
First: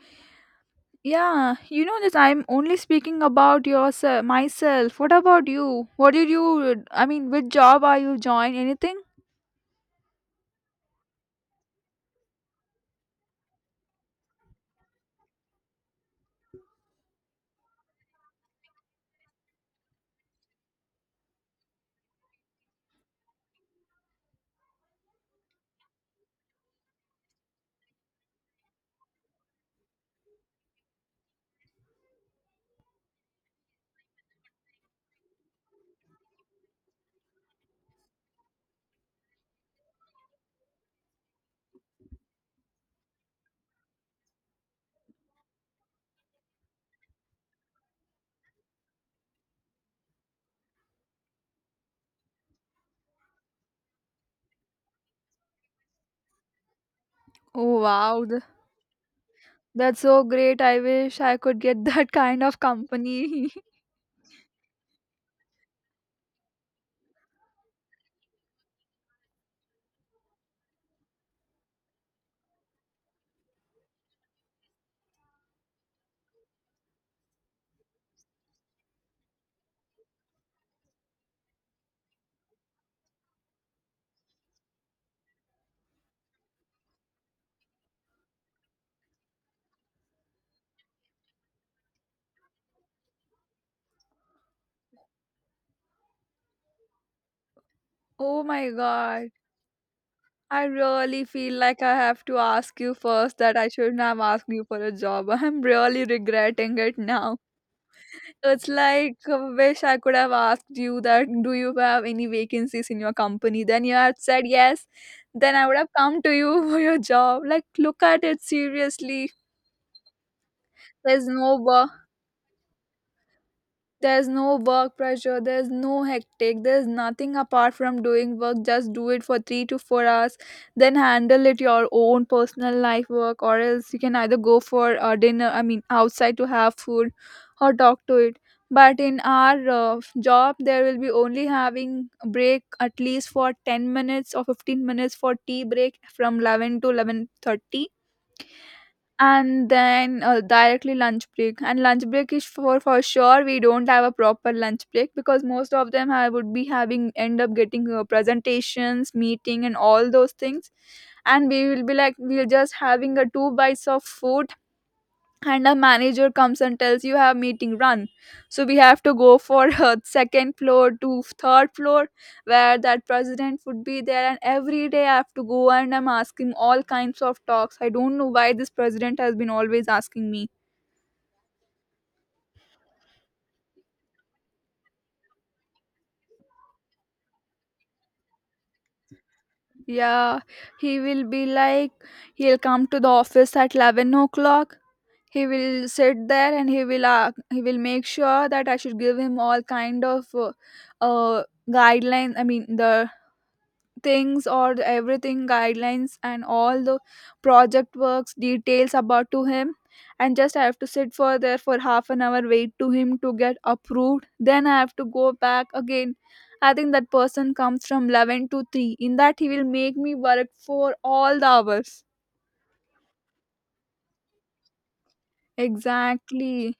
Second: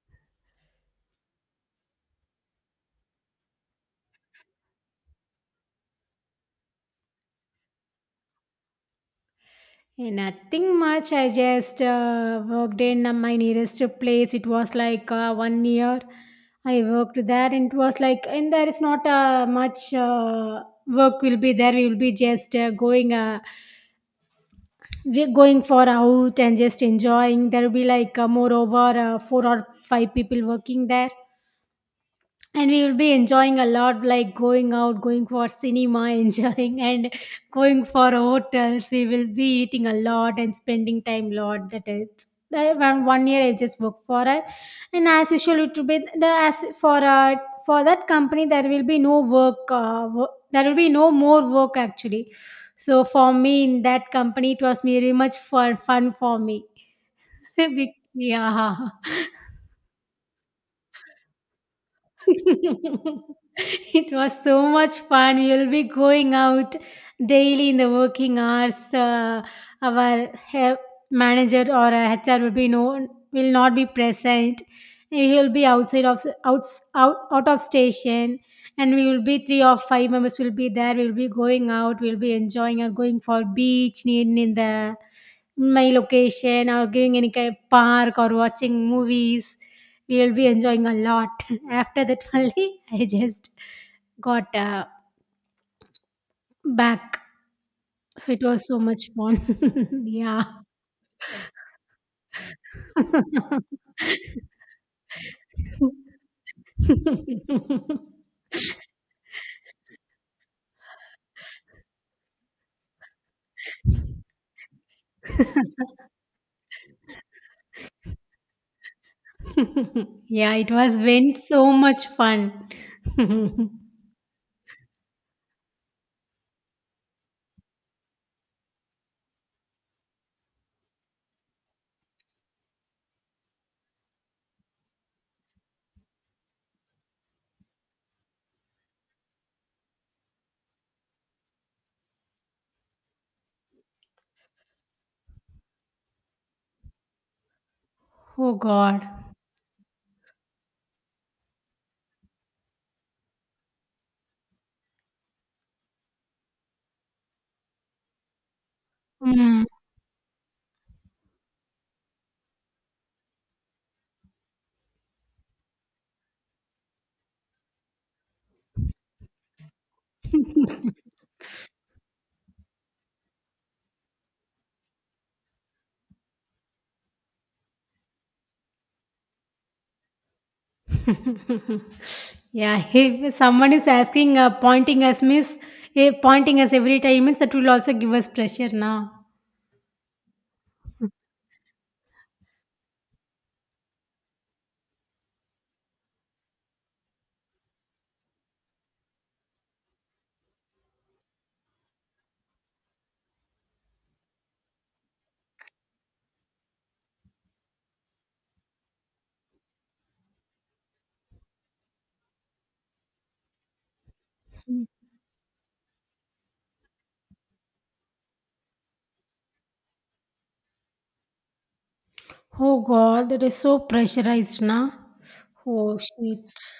yeah, you know this. I'm only speaking about yourself, myself. What about you? What did you? I mean, which job are you join? Anything? And nothing much. I just uh, worked in uh, my nearest place. It was like uh, one year. I worked there, and it was like, and there is not uh, much uh, work will be there. We will be just uh, going. Uh, we're going for out and just enjoying. There will be like uh, moreover uh, four or five people working there, and we will be enjoying a lot, like going out, going for cinema enjoying, and going for hotels. We will be eating a lot and spending time lot. That is I- one one year I just worked for it. And as usual it will be the as for uh, for that company there will be no work, uh, wo- there will be no more work actually. So for me, in that company, it was very much fun, fun for me. Oh Be- wow, th- Yeah. that's so great. I wish I could get that kind of company. It was so much fun. We will be going out daily in the working hours. Uh, our he- manager or a H R will be no will not be present. He will be outside of out, out out of station, and we will be three or five members will be there. We will be going out. We will be enjoying or going for beach in in the my location or going any kind of park or watching movies. We'll be enjoying a lot. After that only, I just got uh, back. So it Oh was my so much god. fun. Yeah. I really feel like I have to ask you first that I shouldn't have asked you for a job. I'm really regretting it now. It's like, uh, wish I could have asked you that, do you have any vacancies in your company? Then you had said yes. Then I would have come to you for your job. Like, look at it seriously. Yeah, it was There's been no so work. much fun. There's no work pressure, there's no hectic, there's nothing apart from doing work. Just do it for three to four hours, then handle it your own personal life work, or else you can either go for a dinner, I mean, outside to have food or talk to it. But in our uh, job, there will be only having a break at least for ten minutes or fifteen minutes for tea break from eleven to eleven thirty, Oh God. and then uh, directly lunch break. And lunch break is, for for sure, we don't have a proper lunch break, because most of them have, would be having end up getting uh, presentations Mm. meeting and all those things. And we will be like we're just having a two bites of food, and a manager comes and tells you have meeting run. So we have to go for uh, second floor to third floor, where that president would be there. And every day I have to go, and I'm asking all kinds of talks. I don't know why this president has been always asking me. Yeah, if someone is asking, uh, pointing us, miss, eh, pointing us every time, means that will also give us pressure now. Yeah, he will be like, he'll come to the office at eleven o'clock. He will sit there and he will uh, he will make sure that I should give him all kind of uh, uh guidelines. I mean the things, or the everything guidelines and all the project works details about to him. And just I have to sit for there for half an hour, wait to him to get approved, then I have to go back again. I think that person comes from eleven to three. In that he will make me work for all the hours. Oh God, that is so pressurized, na? Oh shit. Exactly.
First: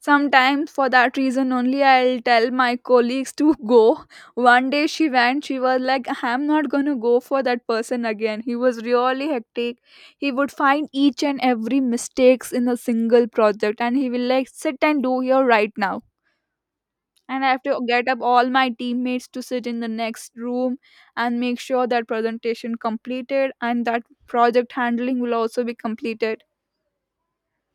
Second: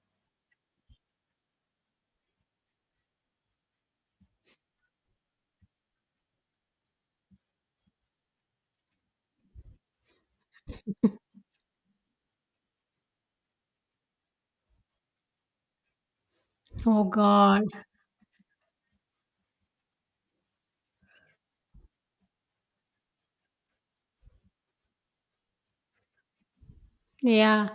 Sometimes, for that reason only, I'll tell my colleagues to go. One day she went, she was like, I'm not gonna go for that person again. He was really hectic. He would find each and every mistakes in a single project and he will like sit and do here right now. Oh And I have God. to get up all my teammates to sit in the next room and make sure that presentation completed and that project handling will also be completed. Yeah.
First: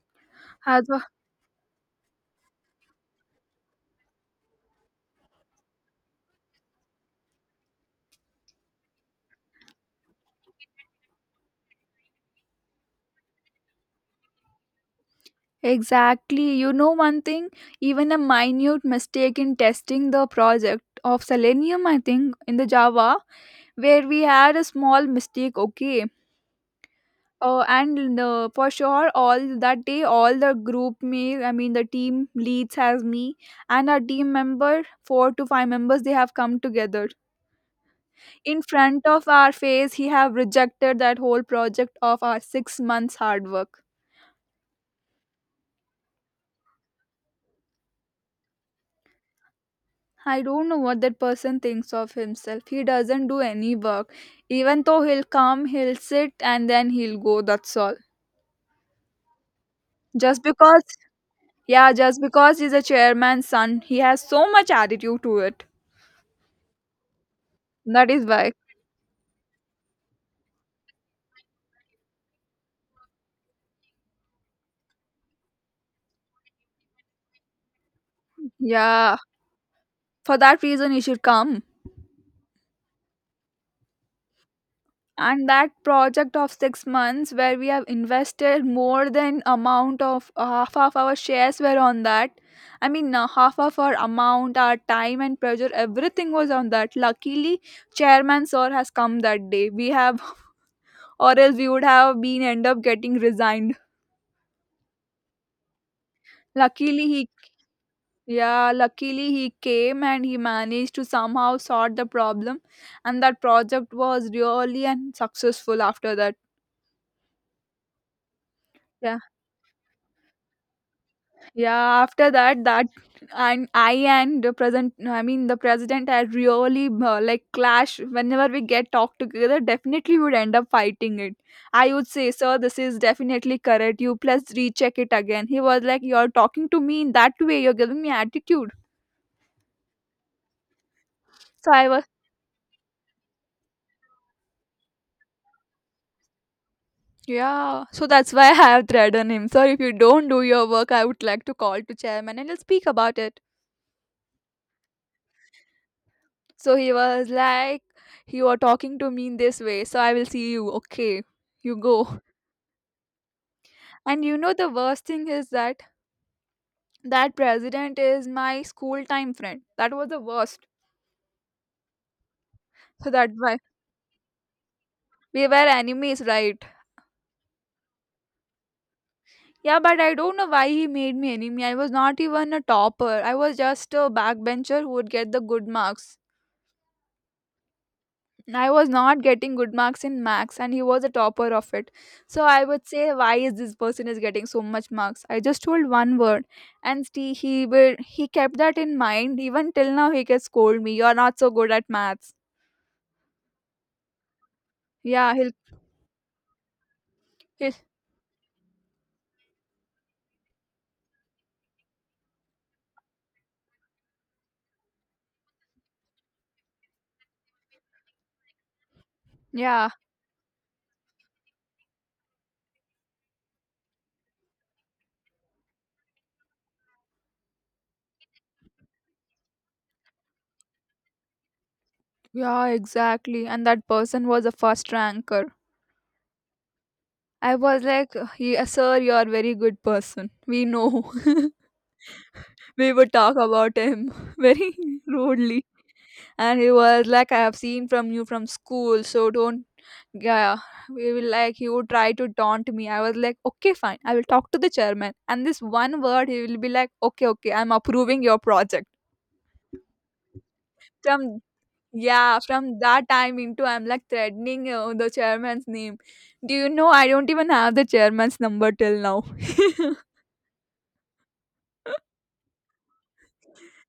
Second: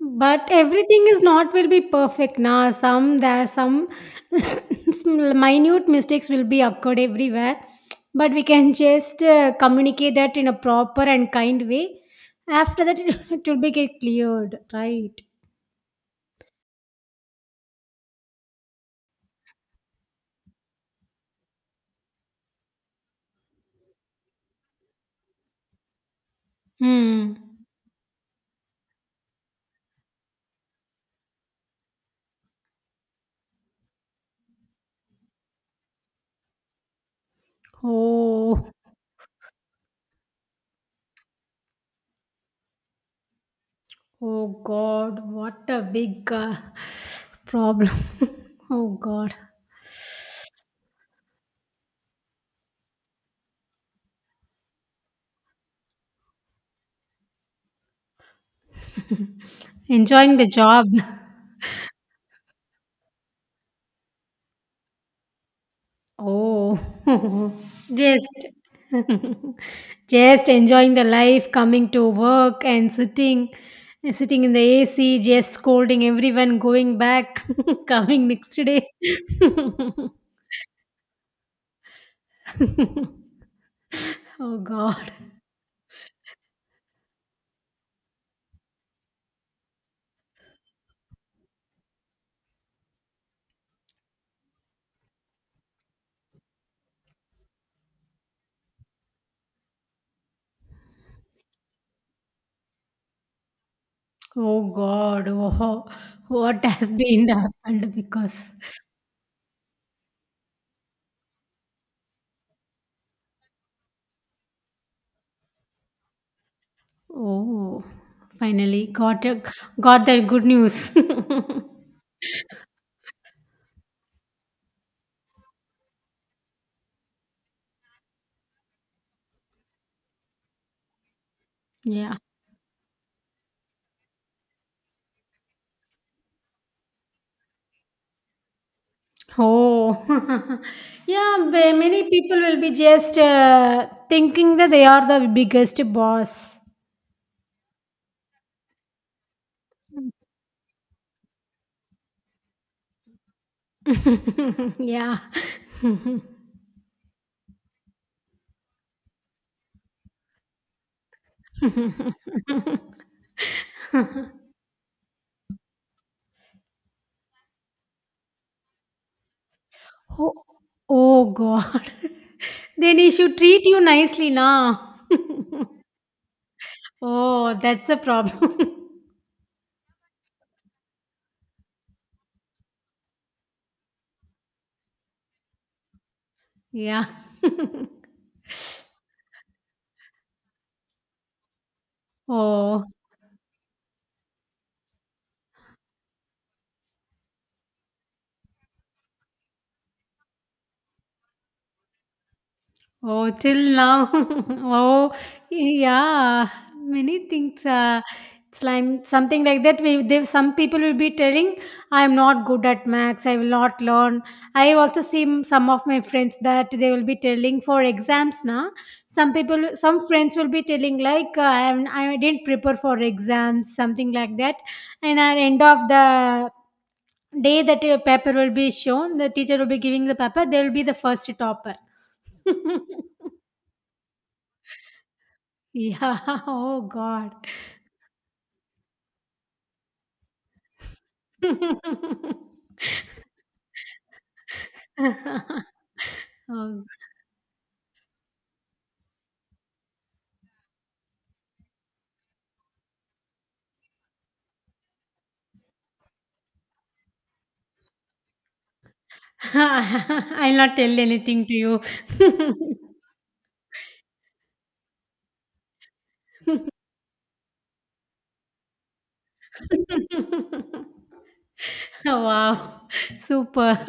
But As everything is not will be perfect, na? Some there some small minute mistakes will be occurred everywhere. But we can just uh, communicate that in a proper and kind way. After that, it will be get cleared, right? Exactly. You know one thing, even a minute mistake in testing the project of Selenium, I think, in the Java, where we had a small mistake, okay. Hmm. Uh, and uh, for sure, all that day, all the group me, I mean, the team leads has me, and our team member, four to five members, they have come together in Oh, front of our face. He have rejected that whole project of our six months hard work. oh God, what a big uh, problem. Oh God. I don't know what that person thinks of himself. He doesn't do any work. Even though he'll come, he'll sit and then he'll go. That's all. Enjoying Just the because, job. yeah, just because he's a chairman's son, he has so much attitude to it. Oh, That is just why. just enjoying the life, coming to work and sitting sitting in the A C, just scolding everyone, going back, coming next day. Yeah. For that reason, he should come. Oh God. And that project of six months, where we have invested more than amount of uh, half of our shares were on that. I mean, uh, half of our amount, our time and pressure, everything was on that. Luckily, chairman sir has come that day, we have, or else we would have been end up getting resigned. Oh God. Oh, what has Luckily he been happened because Yeah, luckily he came and he managed to somehow sort the problem, and that project was really and successful after that. oh finally Yeah. got a, got that good news. Yeah, after that, that and I and the present, I mean the president had really uh, like clash. Whenever we get talk together, definitely would end up fighting it. I would Yeah. say, sir, this is definitely correct. You plus recheck it again. He was like, you're talking to me in that way. You're giving me attitude. Oh, yeah, So ba- I was, many people will be just uh, thinking that they are the biggest boss. yeah. So that's why I have threatened him. Sir, if you don't do your work, I would like to call to chairman and I'll speak about it. Yeah. So he was like, "You are talking to me in this way, so I will see you. Okay, you go." And you know, the worst thing is that that president is my school time friend. That was the Oh, worst. oh, God. Then So he that's should why treat you nicely now. we were enemies, right? Oh, that's a problem. Yeah, but I don't know why he made me enemy. I was not even a topper, I was just a backbencher who would get the good marks. Yeah. I was not getting good marks in max and he was a topper of it. So I Oh. would say why is this person is getting so much marks? I just told one word, and see, he will he kept that in mind. Even till now he can scold me. You're not so good at maths. Oh, till now. Oh, Yeah, he'll yeah. Many things. he'll Uh, it's like something like that. We, they, some people will be telling, "I am not good at maths. I will not learn." I also see m- some of my friends that they will be telling for exams. Now, some people, yeah. some friends will be telling like, uh, "I am, I didn't prepare for exams," something like that. And at end of the day, that uh, paper will be shown. The teacher will be giving the paper. They will be the first topper. Yeah, exactly. And that person was a first ranker. Yeah. Oh God. I was like, yeah, sir, you're a very good person. We know. We would talk about him very rudely. And he Oh. was like, I have seen from you from school, so don't. Yeah, we will like, he would try to taunt me. I was like, okay fine, I will talk to the chairman. And this one word, he will be like, okay okay, I'm approving your project. I'll not tell From anything to you. Yeah, from that time into I'm like threatening uh, the chairman's name. Do you know, I don't even have the chairman's number till now. Wow. Super.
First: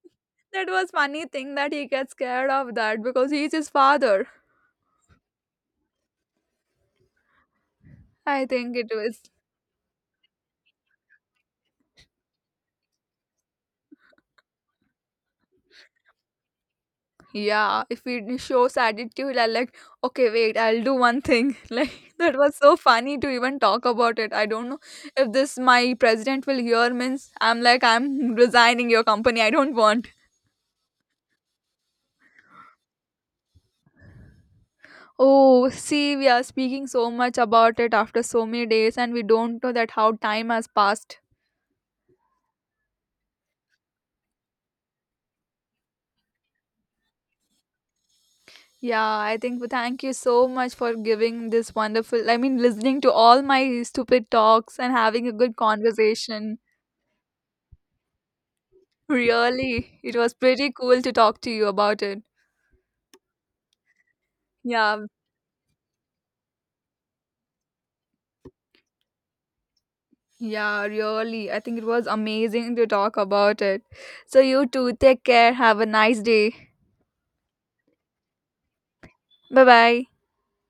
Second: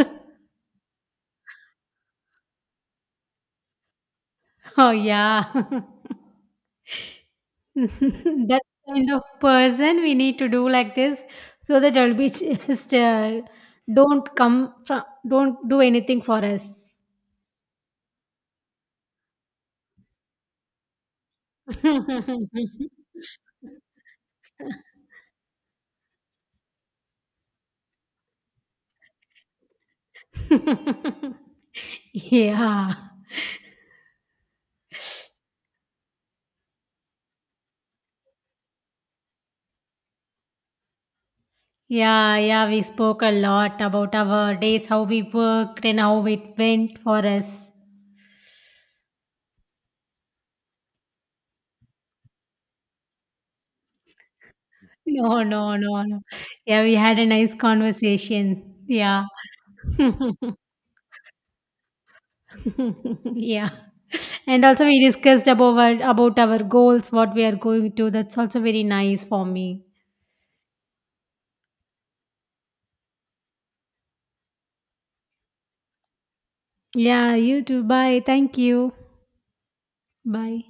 That was funny thing that he gets scared of that because he's his father. Oh yeah. I That think it kind was. of person we need to do like this so that it'll be just uh, don't come from don't do anything for us. Yeah, if it shows attitude, I like, okay, wait, I'll do one thing. Like, that was so funny to even talk about it. I don't know if this my president will hear means I'm like, I'm resigning your company. I don't want. Yeah. Oh, see, we are speaking so much about it after so many days, and we don't know that how time has passed. Yeah, yeah, we spoke a lot about our days, how we worked and how it went for us. Yeah, I think thank you so much for giving this wonderful, I mean, listening to all my stupid talks and having a No, good no, no, no. conversation. Yeah, we had a nice conversation. Yeah. Really, it was pretty cool to talk to you about it. Yeah. And also we Yeah, discussed about our, about our goals, what we are going to. That's also very nice for me. yeah, really. I think it was amazing to talk about it. So, you too, take care. Have a nice day. Yeah, you too. Bye. Thank you. Bye bye. Bye.